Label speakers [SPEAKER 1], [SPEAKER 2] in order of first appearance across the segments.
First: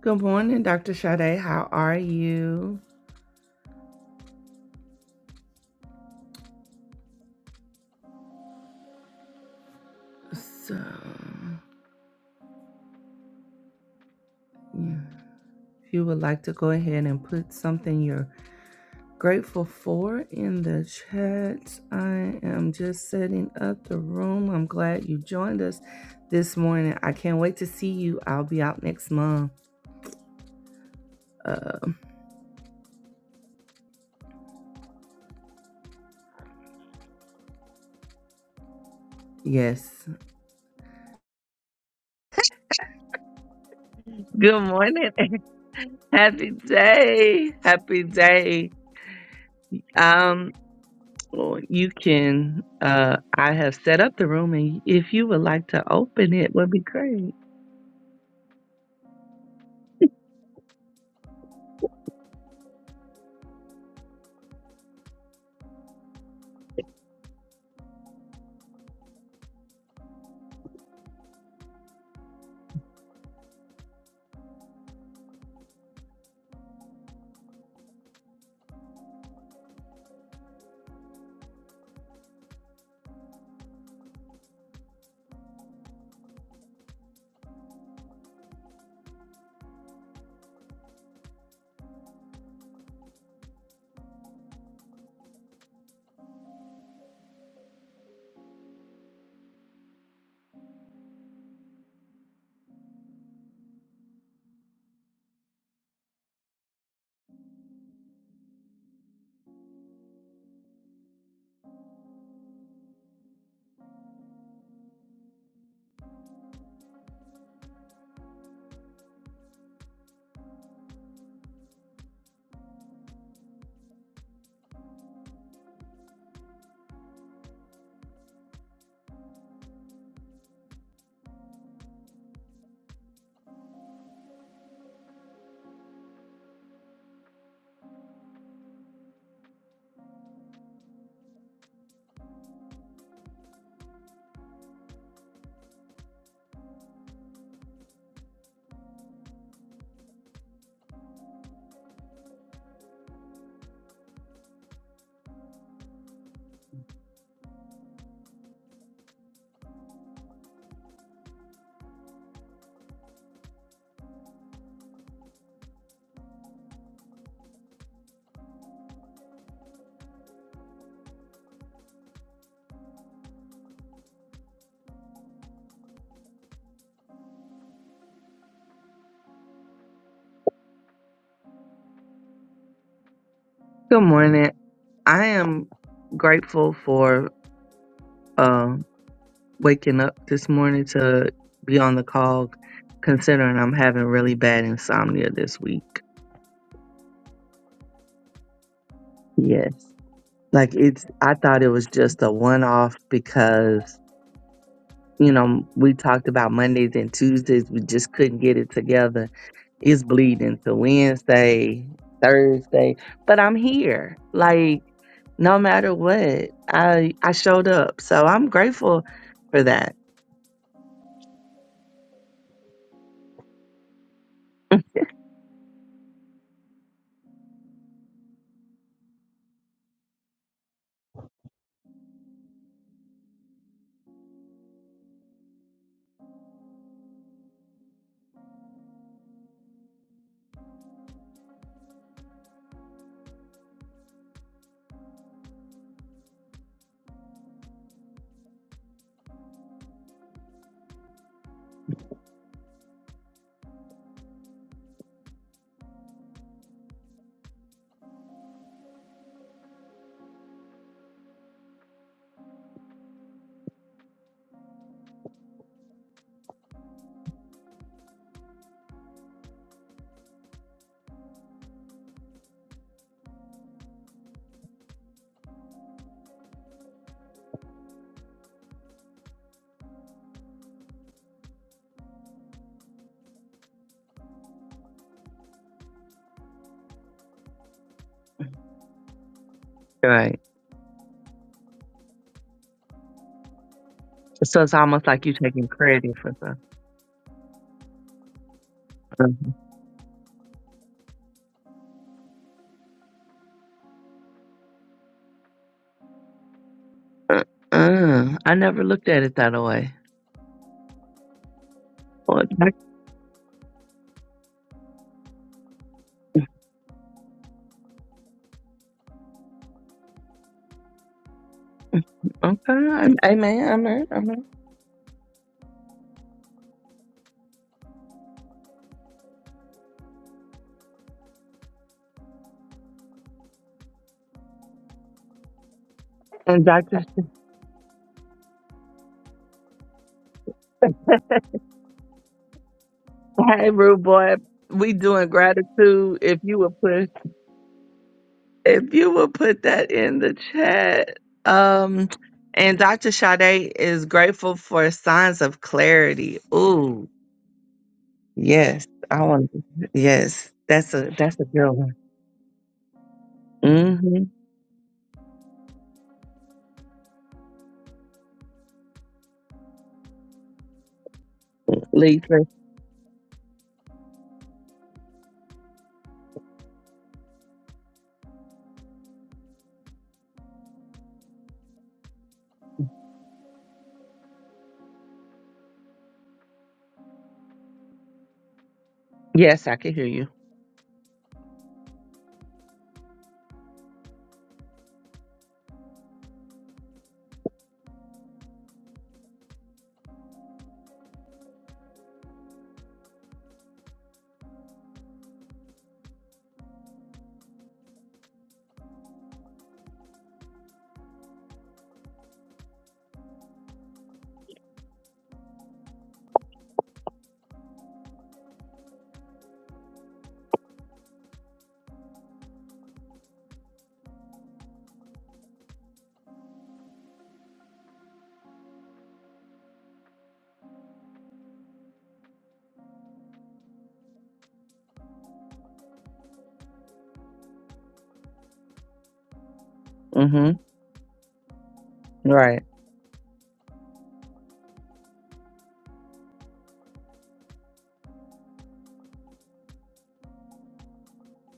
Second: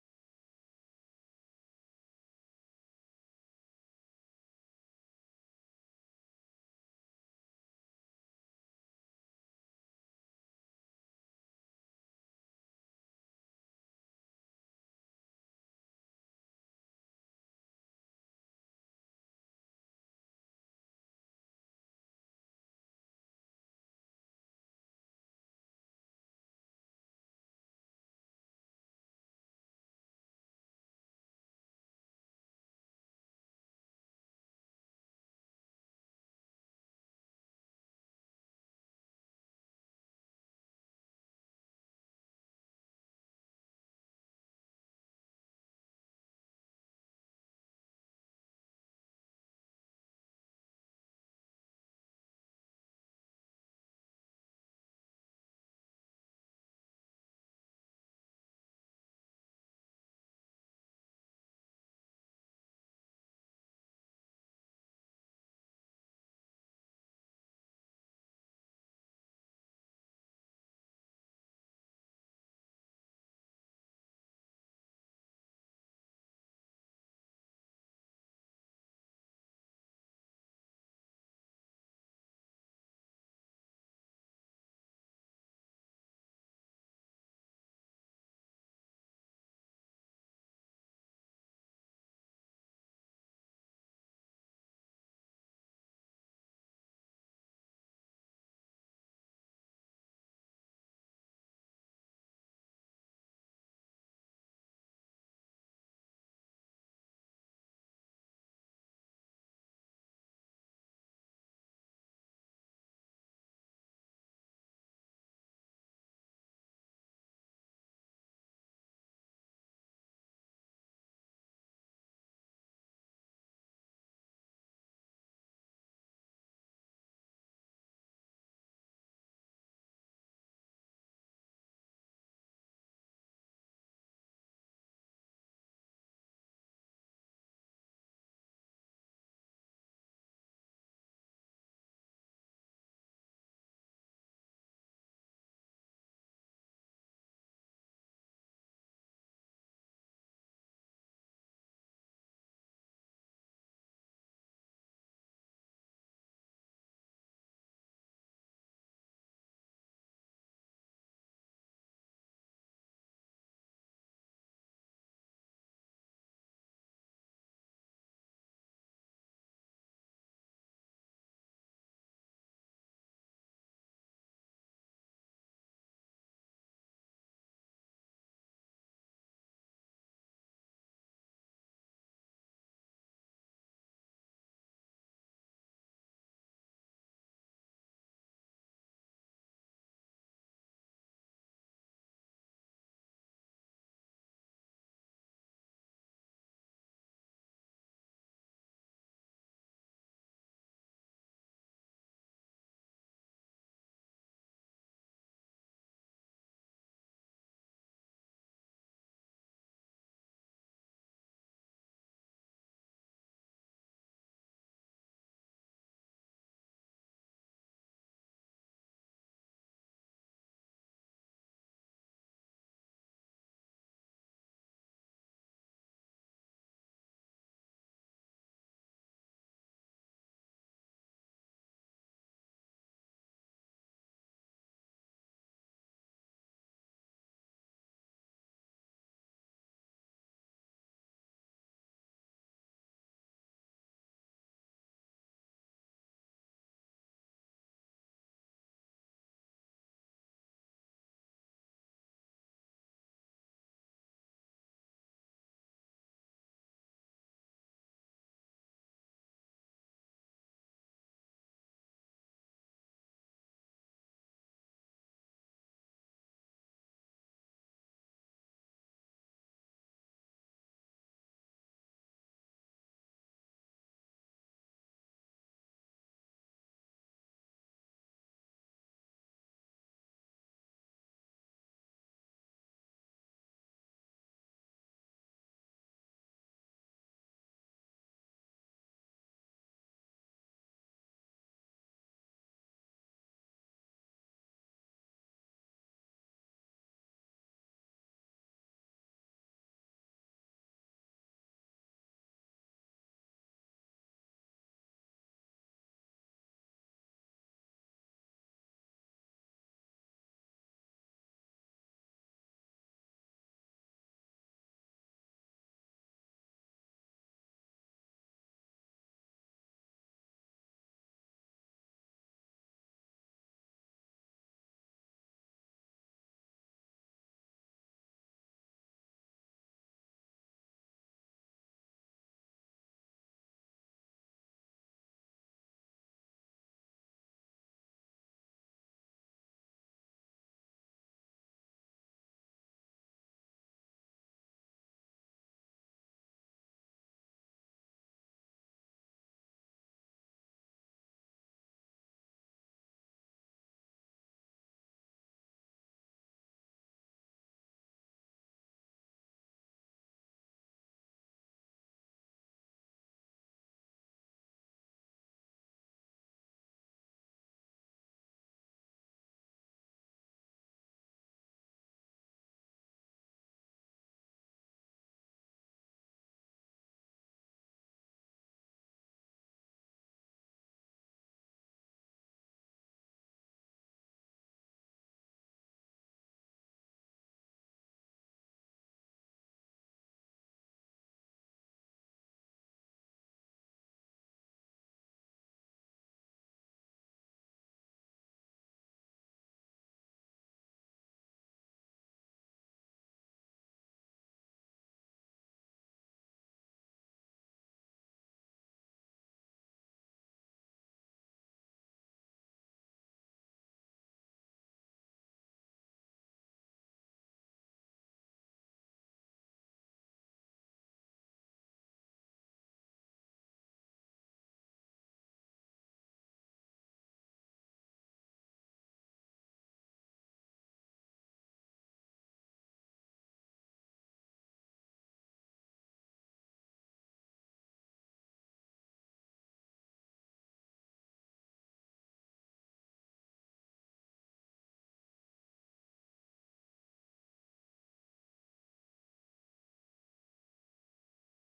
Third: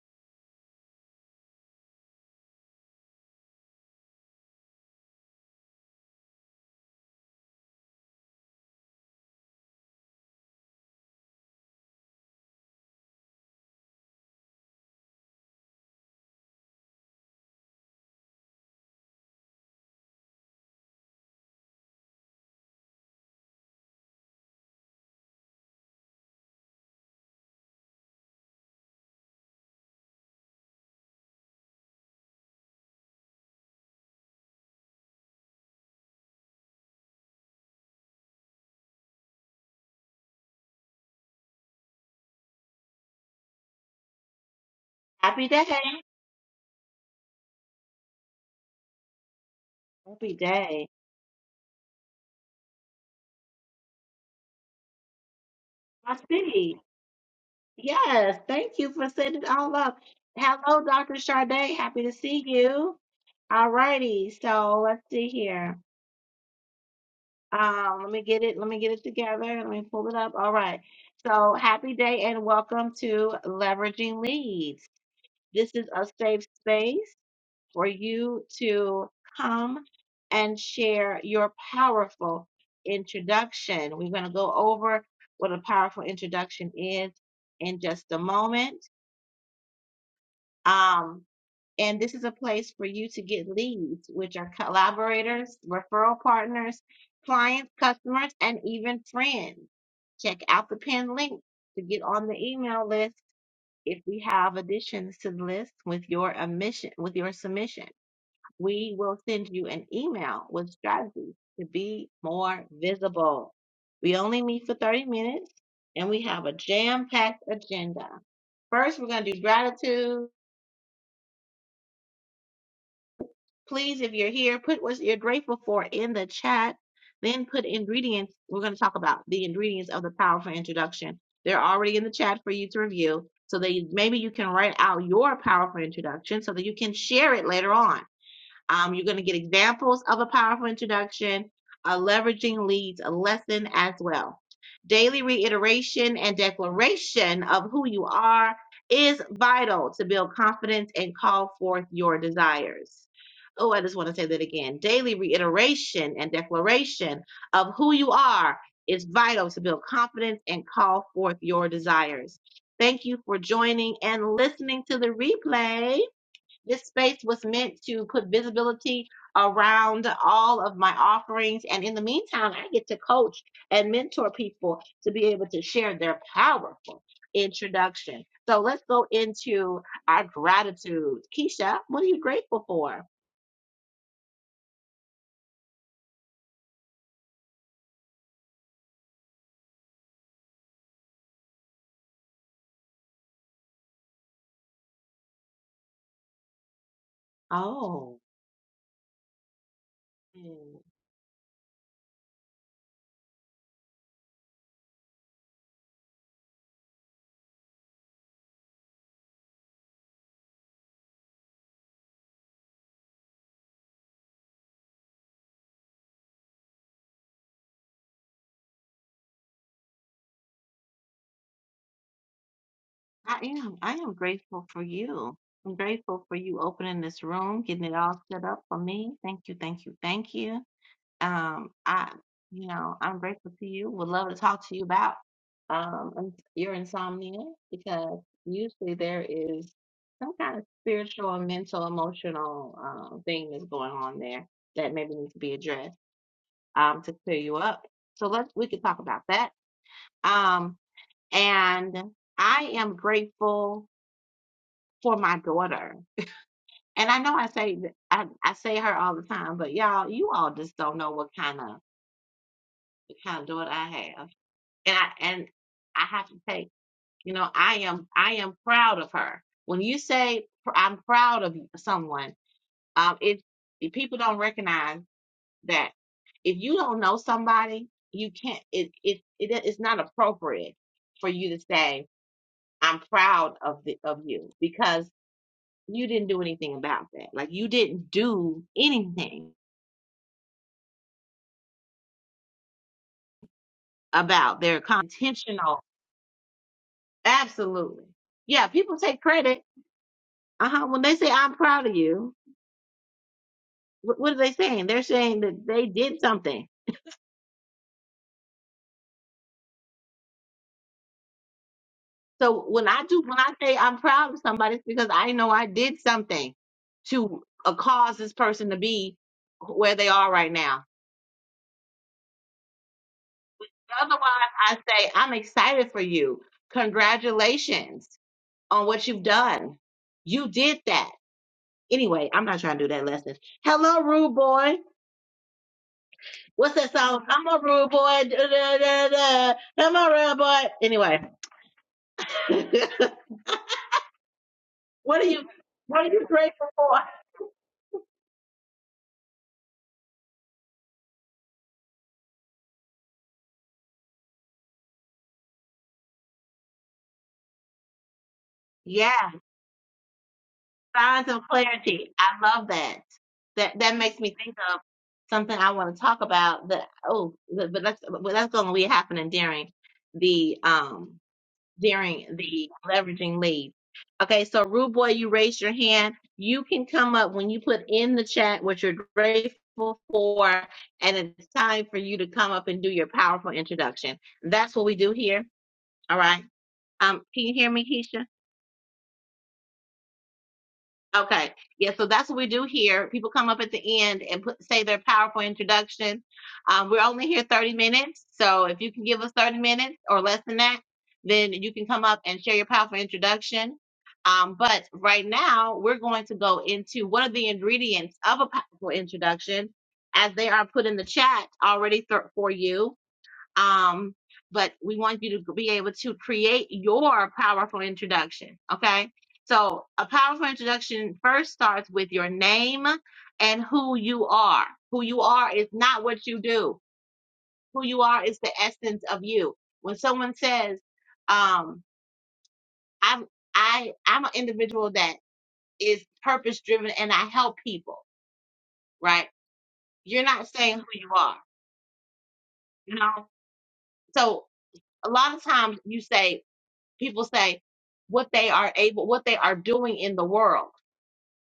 [SPEAKER 1] Good morning, Dr. Sade. How are you? So, yeah, if you would like to go ahead and put something you're grateful for in the chat, I am just setting up the room. I'm glad you joined us this morning. I can't wait to see you. I'll be out next month. Uh, yes. Good morning.
[SPEAKER 2] Happy day.
[SPEAKER 1] Happy day. Happy day.
[SPEAKER 2] Happy day.
[SPEAKER 1] Lord, you can. Uh, I have set up the room, and if you would like to
[SPEAKER 2] I
[SPEAKER 1] open it, would
[SPEAKER 2] see.
[SPEAKER 1] be great.
[SPEAKER 2] Yes. Thank you for setting it all up. Hello, Dr. Sade. Happy to see you. All righty. So let's see here. Um, let me get it. Let me get it together. Let me pull it up. All right. So happy day and welcome to Leveraging Leads. This is a safe space. for you to come and share your powerful introduction. We're going to go over what a powerful introduction is in just a moment. Um, and this is a place for you to get leads, which are collaborators, referral partners, clients, customers, and even friends. Check out the pinned link to get on the email list if we have additions to the list with your admission, with your submission we will send you an email with strategies to be more visible. We only meet for 30 minutes and we have a jam packed agenda. First, we're going to do gratitude. Please, if you're here, put what you're grateful for in the chat. Then put ingredients. We're going to talk about the ingredients of the powerful introduction. They're already in the chat for you to review. So that you, maybe you can write out your powerful introduction so that you can share it later on Um, you're going to get examples of a powerful introduction, a leveraging leads lesson as well. Daily reiteration and declaration of who you are is vital to build confidence and call forth your desires. Oh, I just want to say that again. Daily reiteration and declaration of who you are is vital to build confidence and call forth your desires. Thank you for joining and listening to the replay. This space was meant to put visibility around all of my offerings. And in the meantime, I get to coach and mentor people to be able to share their powerful introduction. So let's go into our gratitude. Keisha, what are you grateful for?
[SPEAKER 1] Good morning. I am grateful for um, waking up this morning to be on the call, considering I'm having really bad insomnia this week.
[SPEAKER 2] Oh,
[SPEAKER 1] Yes, like
[SPEAKER 2] mm,
[SPEAKER 1] it's. I thought it was just a one off because you know, we talked about Mondays and Tuesdays. We just couldn't get it together. It's bleeding to Wednesday, Thursday, but I'm here. Like, no matter what, I I showed up, so I'm grateful for that.
[SPEAKER 2] I am. I am grateful for you. I'm grateful for you opening this room, getting it all set up for me. Thank you, thank you, thank you. Um, I, you know, I'm grateful to you. Would love to talk to you about um ins- your insomnia because usually there is some kind of spiritual and mental, emotional um thing that's going on there that maybe needs to be addressed um to clear you up. So let's we could talk about that. Um, and I am grateful for my daughter. And I know I say th- I, I say her all the time, but y'all, you all just don't know what kind of what kind of daughter I have. and I and I have to say, you know, I am I am proud of her. When you say pr- I'm proud of someone, um, it if people don't recognize that if you don't know somebody, you can't. It it it is not appropriate for you to say I'm proud of the of you because you didn't do anything about that. Like you didn't do anything
[SPEAKER 1] Right.
[SPEAKER 2] about
[SPEAKER 1] So it's
[SPEAKER 2] their con-
[SPEAKER 1] almost like you taking
[SPEAKER 2] intentional.
[SPEAKER 1] credit for
[SPEAKER 2] Absolutely, yeah. People take
[SPEAKER 1] something.
[SPEAKER 2] credit. Uh huh. When they say I'm proud of you, What, what are they saying? They're saying that they did something.
[SPEAKER 1] Uh, uh, I never looked at it that way. Well,
[SPEAKER 2] So
[SPEAKER 1] doc-
[SPEAKER 2] when I do, when I say I'm proud of somebody, it's because I know I did something to uh, cause this person to be where they are right now.
[SPEAKER 1] okay, amen, amen,
[SPEAKER 2] Otherwise,
[SPEAKER 1] amen.
[SPEAKER 2] I say I'm excited for you. Congratulations on what you've done. You did that. Anyway, I'm not trying to do that lesson. Hello, rude boy.
[SPEAKER 1] And
[SPEAKER 2] What's that
[SPEAKER 1] Doctor,
[SPEAKER 2] song? I'm a rude boy. Da, da, da, da. I'm a rude boy. Anyway,
[SPEAKER 1] hey, rude boy, we
[SPEAKER 2] what are
[SPEAKER 1] doing
[SPEAKER 2] you? What are
[SPEAKER 1] gratitude.
[SPEAKER 2] you
[SPEAKER 1] If you
[SPEAKER 2] grateful
[SPEAKER 1] would
[SPEAKER 2] for?
[SPEAKER 1] push. if you would put that in the chat. Um, and Dr. Sade is grateful for signs of clarity. Ooh, yes, I
[SPEAKER 2] Yeah,
[SPEAKER 1] want. Yes, that's a
[SPEAKER 2] signs
[SPEAKER 1] that's
[SPEAKER 2] of
[SPEAKER 1] a good one.
[SPEAKER 2] clarity. I love that. That that makes
[SPEAKER 1] Mm-hmm.
[SPEAKER 2] me think of something I want to talk about. That oh, but but that's but that's going to be happening during the um during
[SPEAKER 1] Lisa,
[SPEAKER 2] the leveraging lead. Okay, so Rude Boy, you raised your hand. You can come up when you put in the chat what you're grateful for, and it's time for you to come up and do your powerful introduction. That's what we do here. All right. Um, can you hear me, Keisha?
[SPEAKER 1] yes, I can hear you.
[SPEAKER 2] Okay. Yeah, so that's what we do here. People come up at the end and put, say their powerful introduction. Um, we're only here 30 minutes. So if you can give us 30 minutes or less than that, then you can come up and share your powerful introduction. Um, but right now, we're going to go into what are the ingredients of a powerful introduction as they are put in the chat already th- for you um, but we want you to be able to create your powerful introduction. Okay. So a powerful introduction first starts with your name and who you are. Who you are is not what you do. Who you are is the essence of you. When someone says, um, I'm, I, I'm an individual that is purpose driven and I help people, right? You're not
[SPEAKER 1] Mm-hmm.
[SPEAKER 2] saying who you are,
[SPEAKER 1] Right.
[SPEAKER 2] you know? So a lot of times you say people say what they are able what they are doing in the world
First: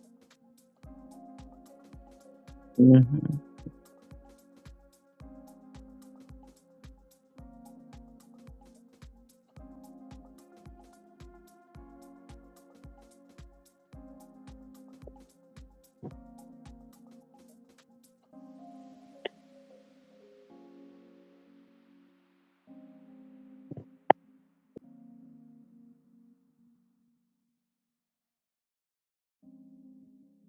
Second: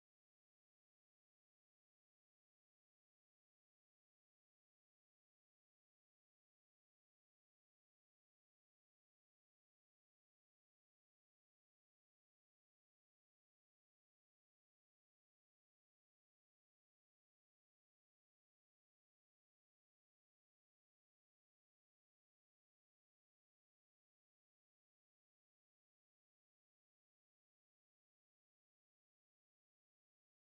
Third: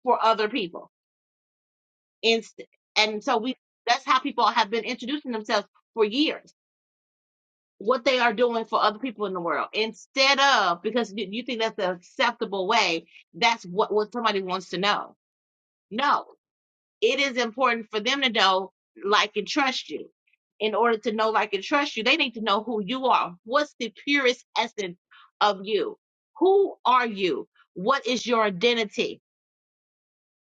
[SPEAKER 2] for other people and and
[SPEAKER 1] Mm-hmm.
[SPEAKER 2] so we that's how people have been introducing themselves for years what they are doing for other people in the world instead of because you, you think that's the acceptable way that's what what somebody wants to know no it is important for them to know, like, and trust you. In order to know, like, and trust you, they need to know who you are. What's the purest essence of you? Who are you? What is your identity?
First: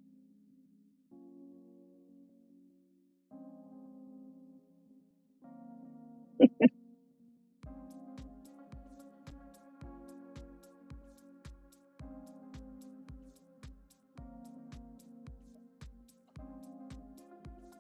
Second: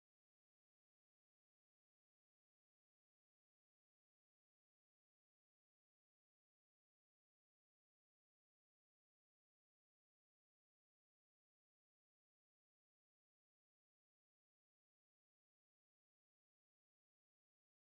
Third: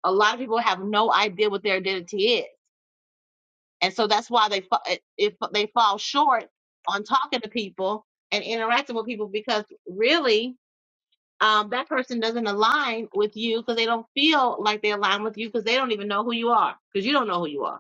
[SPEAKER 2] A lot of people have no idea what their identity is, and so that's why they fa- it- if they fall short on talking to people and interacting with people because really um, that person doesn't align with you because they don't feel like they align with you because they don't even know who you are because you don't know who you are.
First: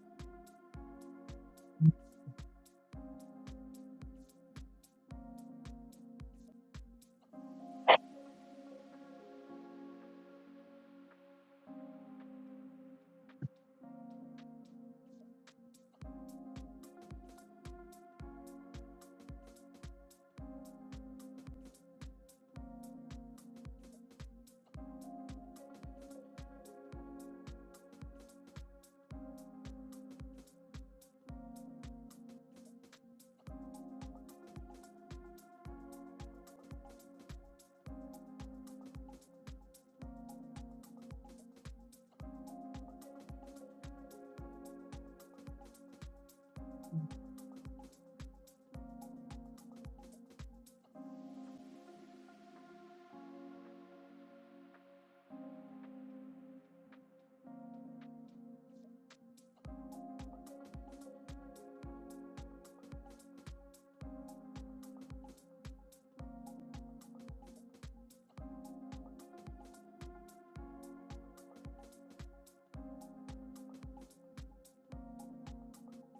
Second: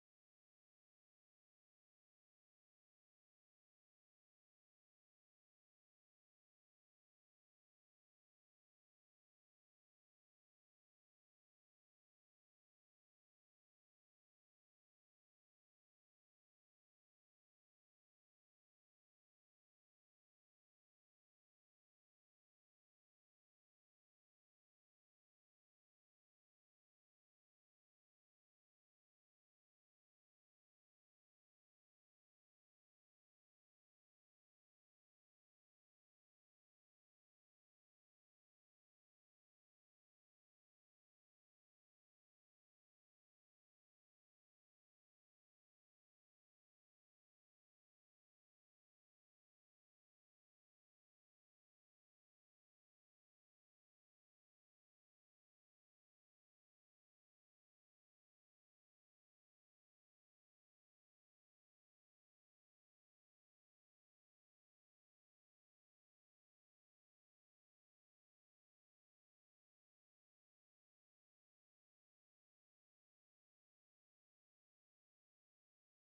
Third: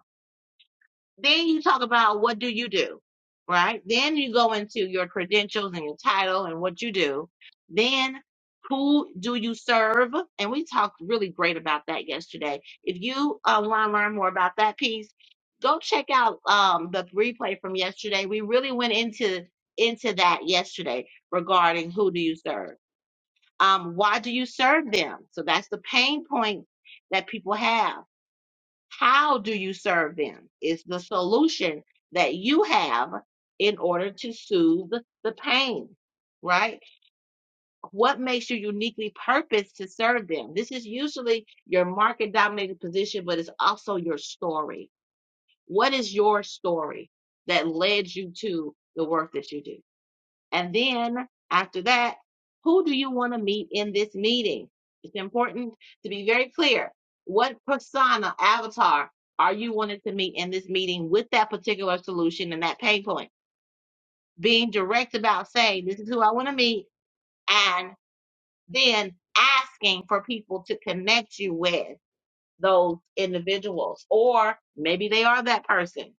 [SPEAKER 2] Then you talk about what do you do, right? Then you go into your credentials and your title and what you do. Then who do you serve? And we talked really great about that yesterday. If you uh, want to learn more about that piece, go check out um, the replay from yesterday. We really went into into that yesterday regarding who do you serve. Um, why do you serve them? So that's the pain point that people have how do you serve them? Is the solution that you have in order to soothe the pain, right? What makes you uniquely purposed to serve them? This is usually your market dominated position, but it's also your story. What is your story that led you to the work that you do? And then after that, who do you want to meet in this meeting? It's important to be very clear. What persona, avatar, are you wanting to meet in this meeting with that particular solution and that pain point? Being direct about saying, this is who I want to meet, and then asking for people to connect you with those individuals, or maybe they are that person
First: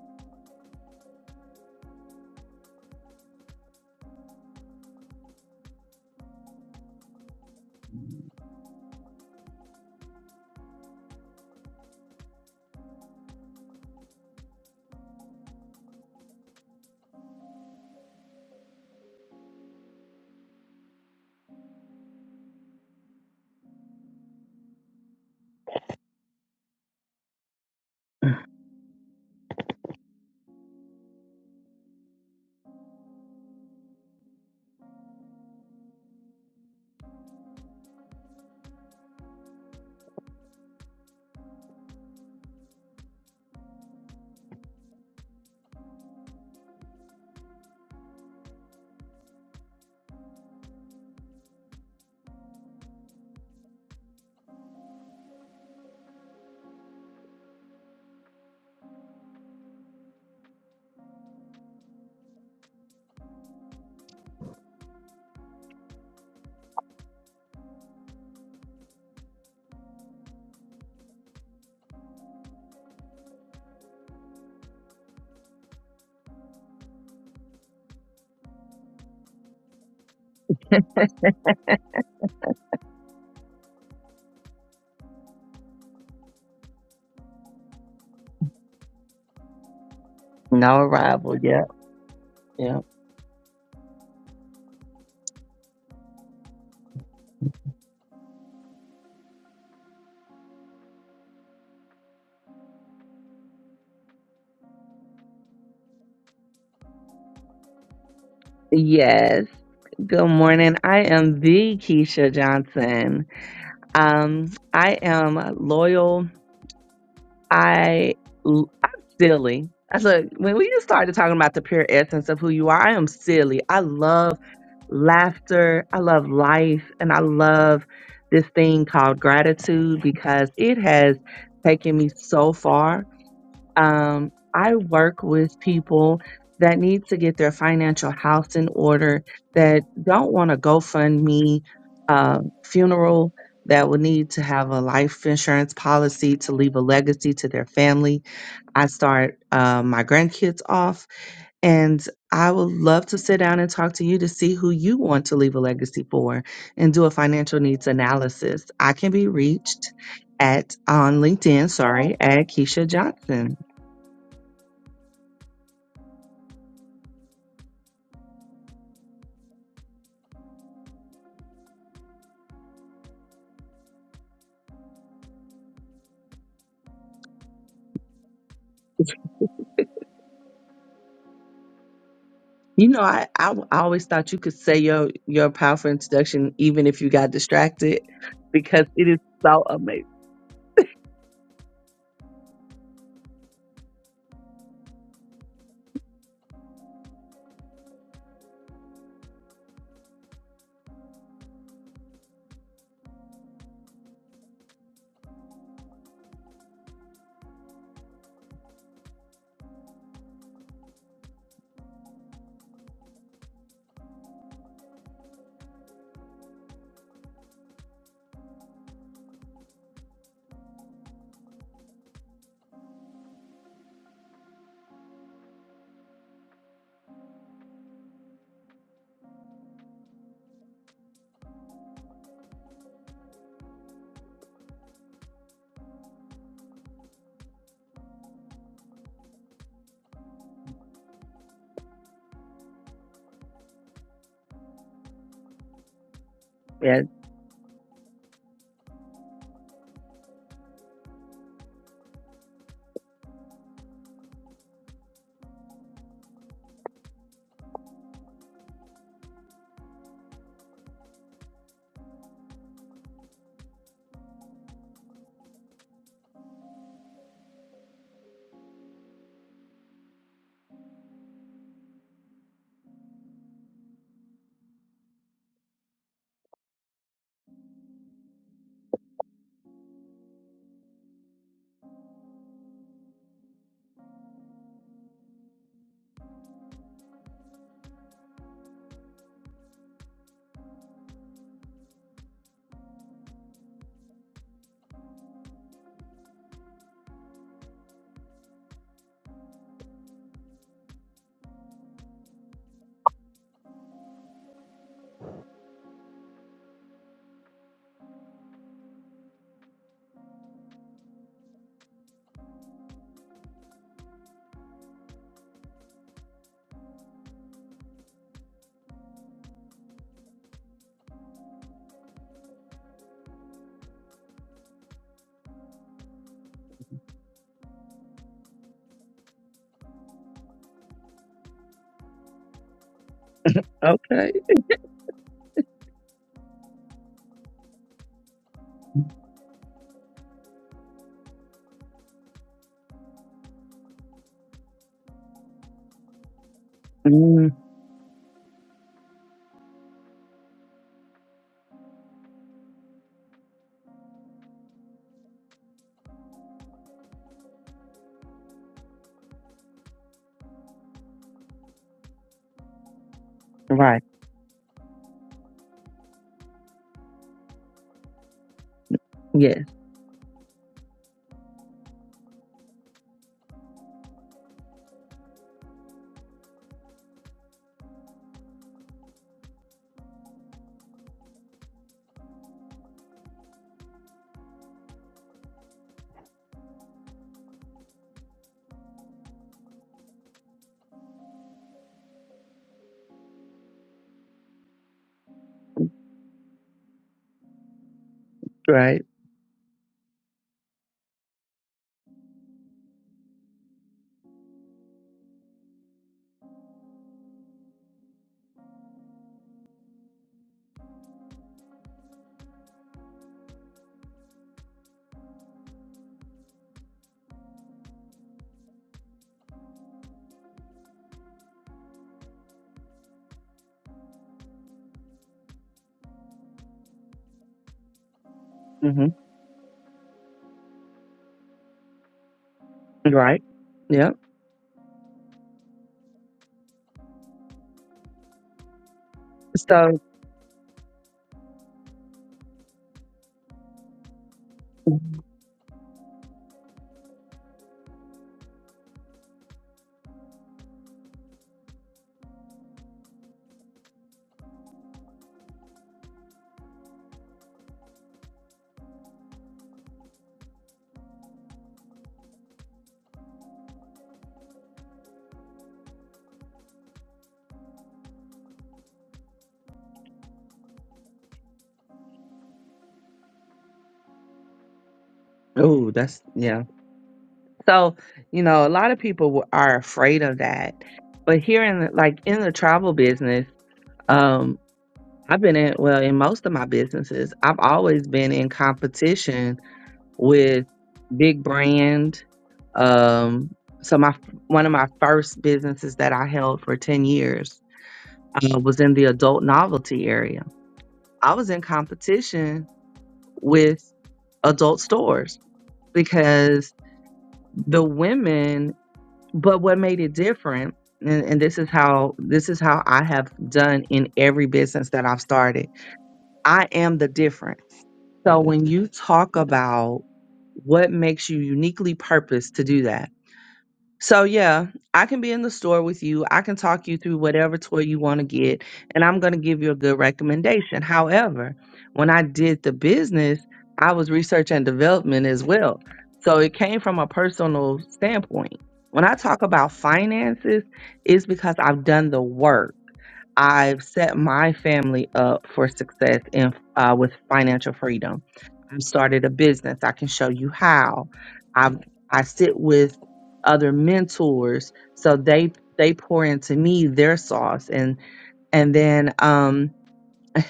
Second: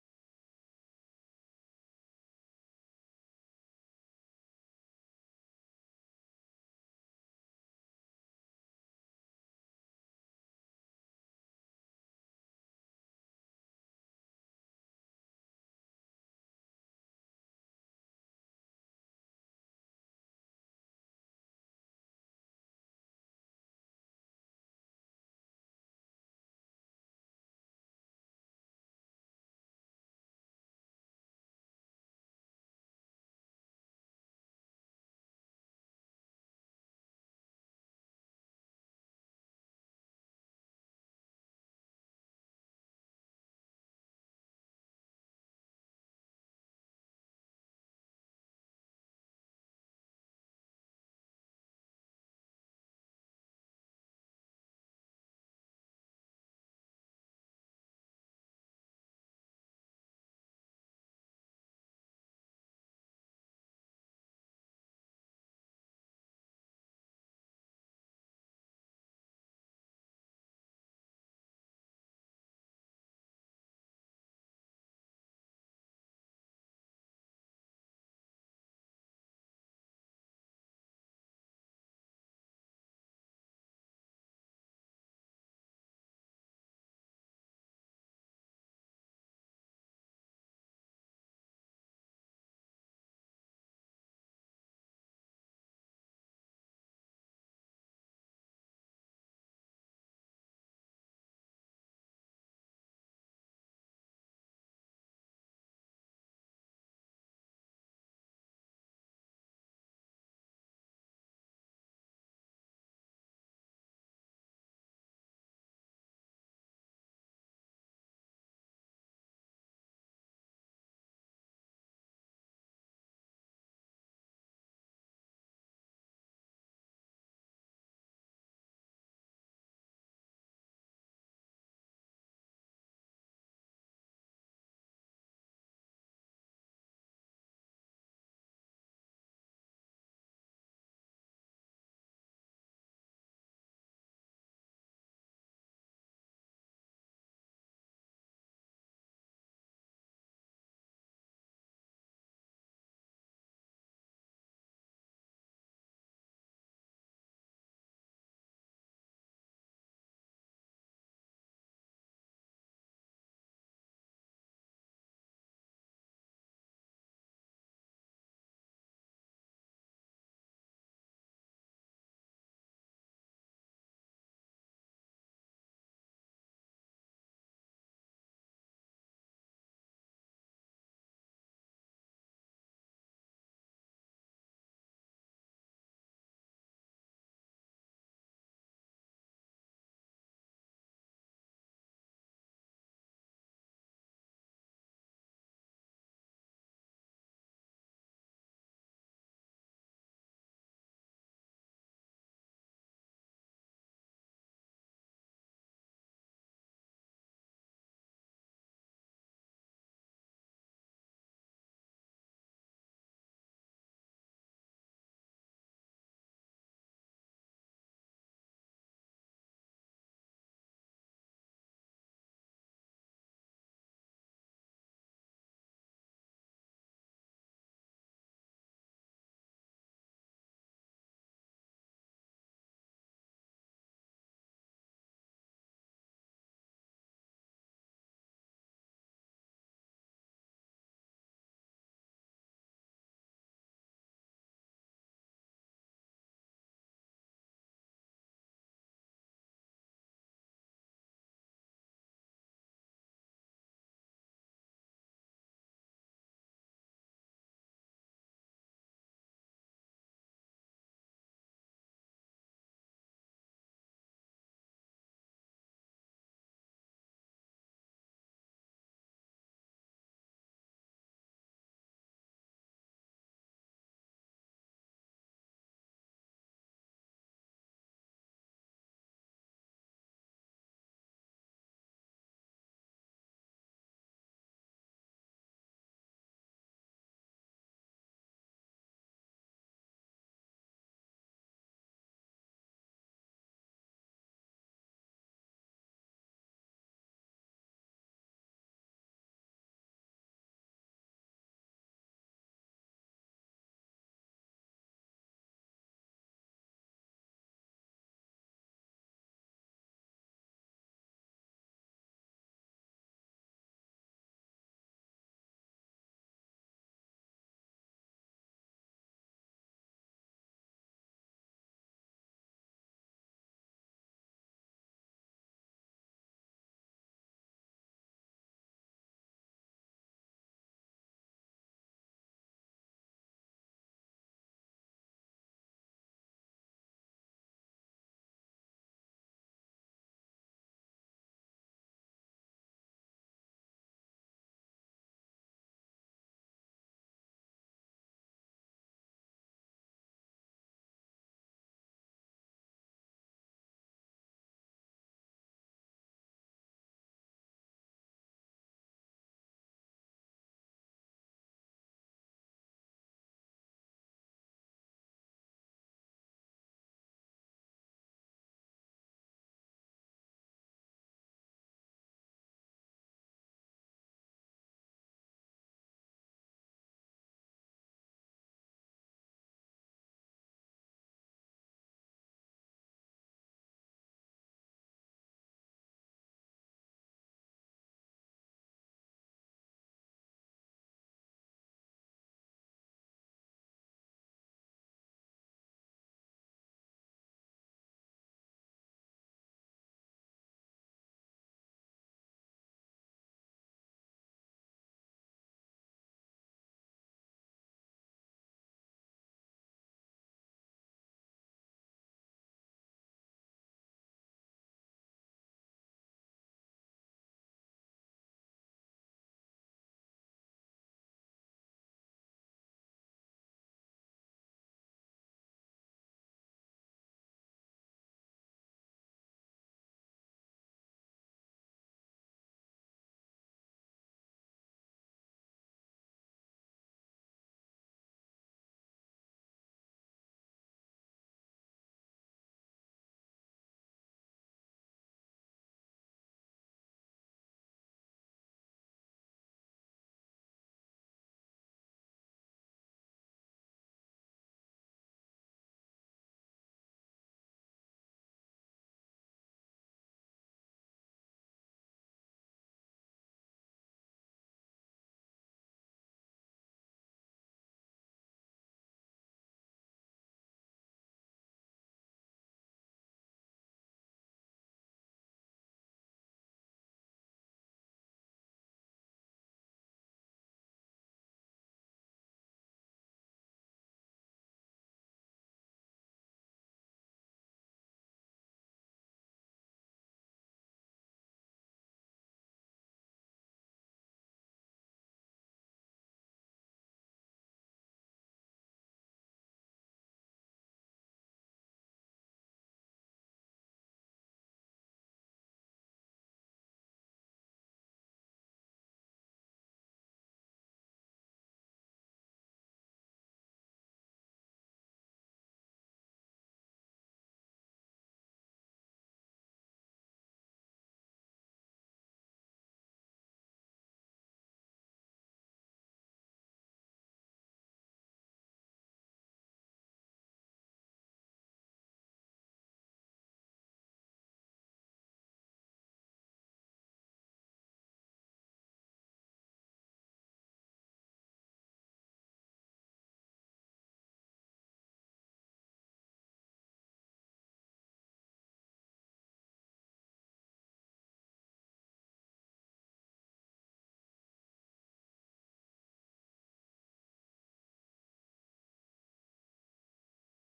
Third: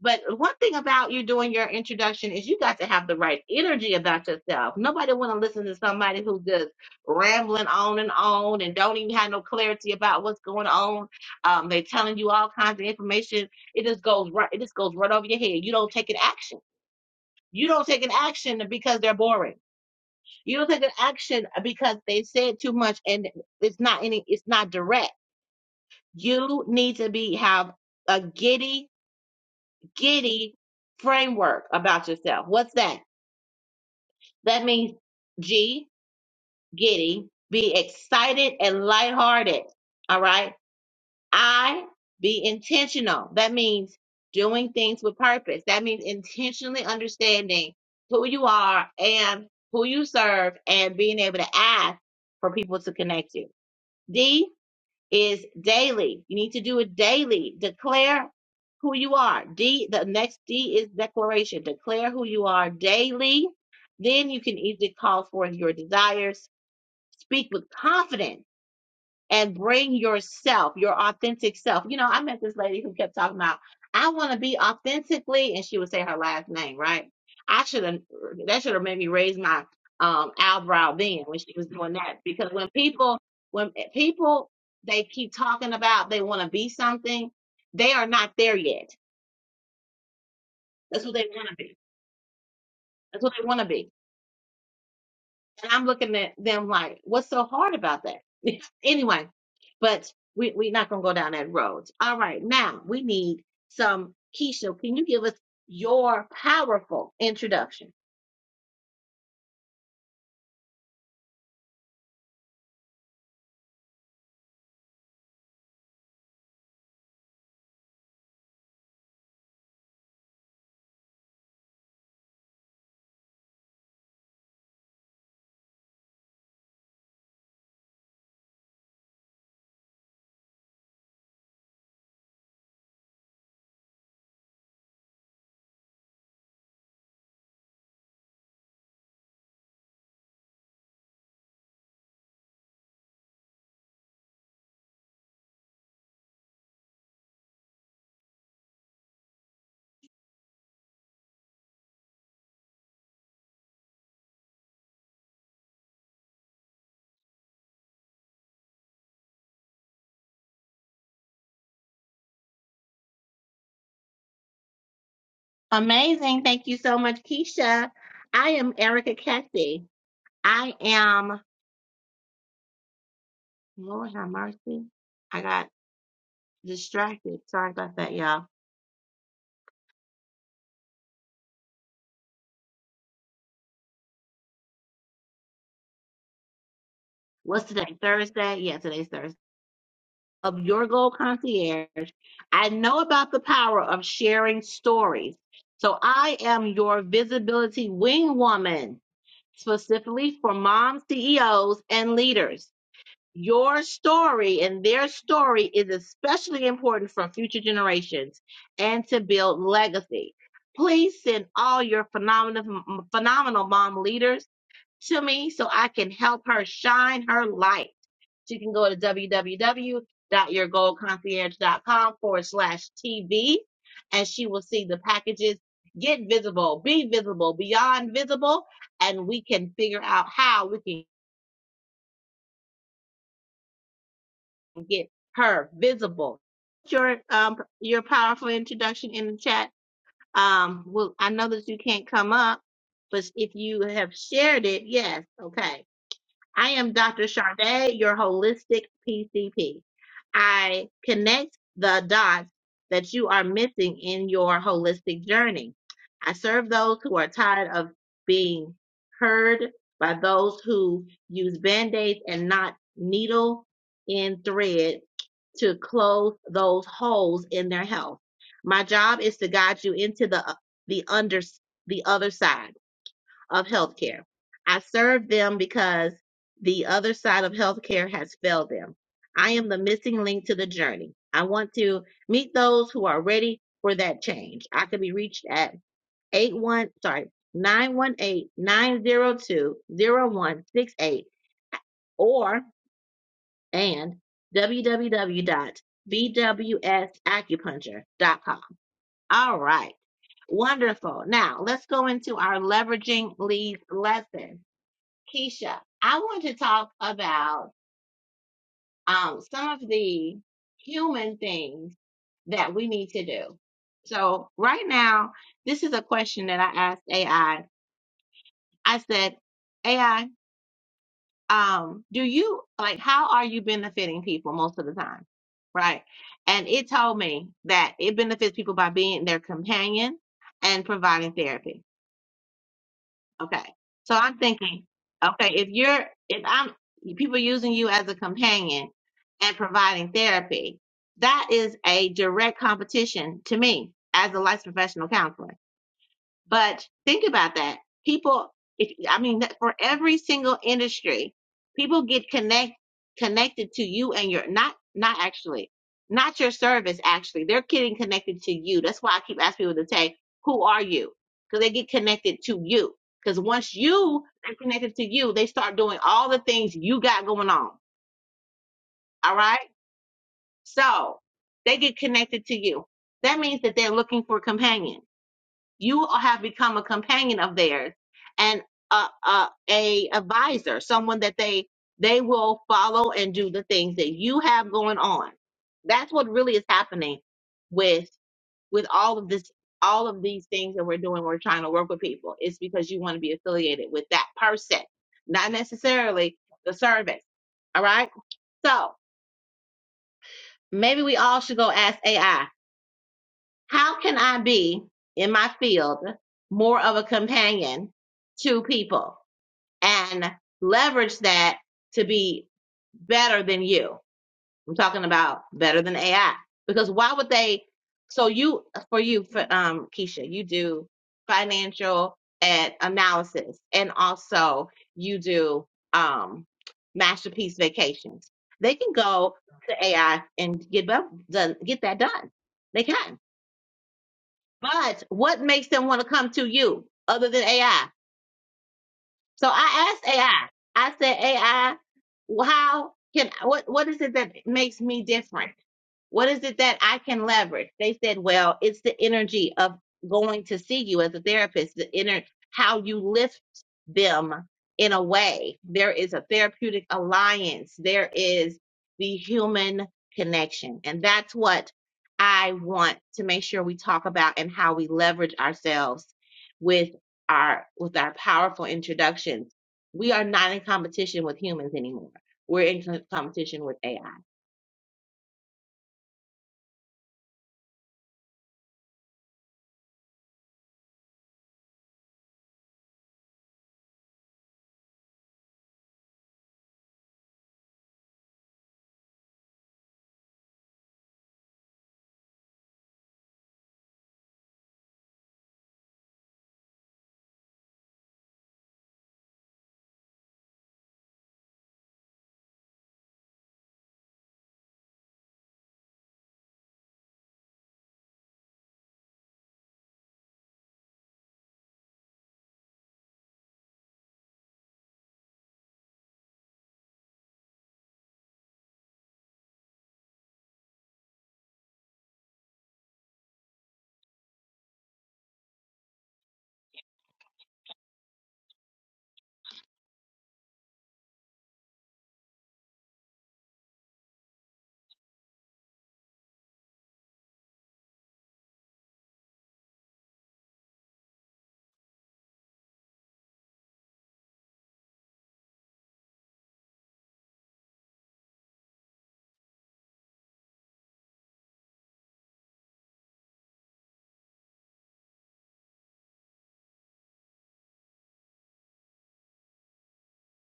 [SPEAKER 2] But one thing about you doing your introduction is you got to have the right energy about yourself. Nobody want to listen to somebody who's just rambling on and on and don't even have no clarity about what's going on. Um, they're telling you all kinds of information. It just goes right. It just goes right over your head. You don't take an action. You don't take an action because they're boring. You don't take an action because they said too much and it's not any. It's not direct. You need to be have a giddy Giddy framework about yourself. What's that? That means G, giddy, be excited and lighthearted. All right. I, be intentional. That means doing things with purpose. That means intentionally understanding who you are and who you serve and being able to ask for people to connect you. is daily. You need to do it daily. Declare who you are. D, the next D is declaration. Declare who you are daily. Then you can easily call forth your desires. Speak with confidence and bring yourself, your authentic self. You know, I met this lady who kept talking about, I want to be authentically, and she would say her last name, right? I should have, that should have made me raise my um, eyebrow then when she was doing that. Because when people, when people, they keep talking about they want to be something, they are not there yet.
[SPEAKER 1] No
[SPEAKER 2] That's what they
[SPEAKER 1] arrival.
[SPEAKER 2] want to
[SPEAKER 1] Yep.
[SPEAKER 2] be.
[SPEAKER 1] Yep.
[SPEAKER 2] That's what they want to be. And I'm looking at them like, what's so hard about that? anyway, but we, we're not going to go down that road. All right, now we need some. Keisha, can you give us your powerful introduction?
[SPEAKER 1] Yes. Good morning. I am the Keisha Johnson. Um, I am loyal I, i l- I'm silly. I said when we just started talking about the pure essence of who you are, I am silly. I love laughter. I love life, and I love this thing called gratitude because it has taken me so far um, I work with people that need to get their financial house in order, that don't want a GoFundMe uh, funeral, that will need to have a life insurance policy to leave a legacy to their family. I start uh, my grandkids off, and I would love to sit down and talk to you to see who you want to leave a legacy for and do a financial needs analysis. I can be reached at on LinkedIn, sorry, at Keisha Johnson.
[SPEAKER 2] Amazing. Thank you so much, Keisha. I am Erica Cathy. I am, Lord have mercy. I got distracted. Sorry about that, y'all.
[SPEAKER 1] You know, I I I always thought you could say your your powerful introduction even if you got
[SPEAKER 2] What's today?
[SPEAKER 1] distracted
[SPEAKER 2] Thursday? Yeah,
[SPEAKER 1] because it
[SPEAKER 2] today's
[SPEAKER 1] is
[SPEAKER 2] Thursday.
[SPEAKER 1] so amazing.
[SPEAKER 2] of Your Gold Concierge, I know about the power of sharing stories. So I am your visibility wing woman, specifically for mom CEOs and leaders. Your story and their story is especially important for future generations and to build legacy. Please send all your phenomenal, phenomenal mom leaders to me so I can help her shine her light. So you can go to www.your goal concierge dot com forward slash TV and she will see the packages. Get visible, be visible, beyond visible, and we can figure out how we can get her visible. Your um your powerful introduction in the chat. Um, well, I know that you can't come up, but if you have shared it, yes, okay. I am
[SPEAKER 1] Yeah.
[SPEAKER 2] Dr. Charday, your holistic PCP. I connect the dots that you are missing in your holistic journey. I serve those who are tired of being heard by those who use band aids and not needle and thread to close those holes in their health. My job is to guide you into the the under the other side of healthcare. I serve them because the other side of healthcare has failed them. I am the missing link to the journey. I want to meet those who are ready for that change. I can be reached at eight one sorry, nine one eight nine zero two zero one six eight or 918-902-0168 or dot b w s acupuncture dot com. All right. Wonderful. Now let's go into our leveraging leads lesson. Keisha, I want to talk about um, some of the human things that we need to do. So, right now, this is a question that I asked AI. I I said, AI, um, do you like how are you benefiting people most of the time? Right. And it told me that it benefits people by being their companion and providing therapy. Okay. So
[SPEAKER 1] Okay.
[SPEAKER 2] I'm thinking, okay, if you're, if I'm, people using you as a companion and providing therapy, that is a direct competition to me as a licensed professional counselor. But think about
[SPEAKER 1] Mm,
[SPEAKER 2] that. People, if, I mean, that- for every single industry, people get connect connected to you and your not not actually not your service. Actually, they're getting connected to you. That's why I keep asking people to say, "Who are you?" Because they get connected to you. Because once
[SPEAKER 1] right.
[SPEAKER 2] you are connected to you, they start doing all the things you got going on. All
[SPEAKER 1] Yes.
[SPEAKER 2] right, so they get connected to you. That means that they're looking for a companion you have become a companion of theirs and a, a, a advisor, someone that they they will follow and do the things that you have going on. That's what really is happening with with all of this all of these things that we're doing. We're trying to work with people. It's because you want to be affiliated with that person, not necessarily the service. All right. So
[SPEAKER 1] Right.
[SPEAKER 2] maybe we all should go ask AI How can I be in my field more of a companion to people and leverage that to be better than you? I'm talking about better than AI because why would they? So you, for you, for um, Keisha, you do financial and analysis, and also you do um, masterpiece vacations. They can
[SPEAKER 1] hmm
[SPEAKER 2] go to AI and get bu- done, get that done. They can.
[SPEAKER 1] Right. Yeah.
[SPEAKER 2] But what makes them want to come to you other than AI? So I
[SPEAKER 1] So,
[SPEAKER 2] asked AI. I I said, AI, how can what what is it that makes me different? What is it that I can leverage? They said, well, it's the energy of going to see you as a therapist, the inner how you lift them in a way. There is a therapeutic alliance. There is the human connection. And that's what I want to make sure we talk about and how we leverage ourselves with our with our powerful introductions. We are not in competition with humans anymore. We're in co- competition with AI.
[SPEAKER 1] oh, that's yeah. So, you know, a lot of people w- are afraid of that, but here in the, like in the travel business, um, I've been in well in most of my businesses, I've always been in competition with big brand. Um, so my one of my first businesses that I held for ten years uh, was in the adult novelty area. I was in competition with adult stores because the women. But what made it different, and, and this is how this is how I have done in every business that I've started. I am the difference. So when you talk about what makes you uniquely purposed to do that, So yeah, I can be in the store with you. I can talk you through whatever toy you want to get, and I'm going to give you a good recommendation. However, when I did the business, I was research and development as well. So it came from a personal standpoint. When I talk about finances, it's because I've done the work. I've set my family up for success in uh, with financial freedom. I've started a business. I can show you how. I I sit with other mentors, so they they pour into me their sauce, and and then um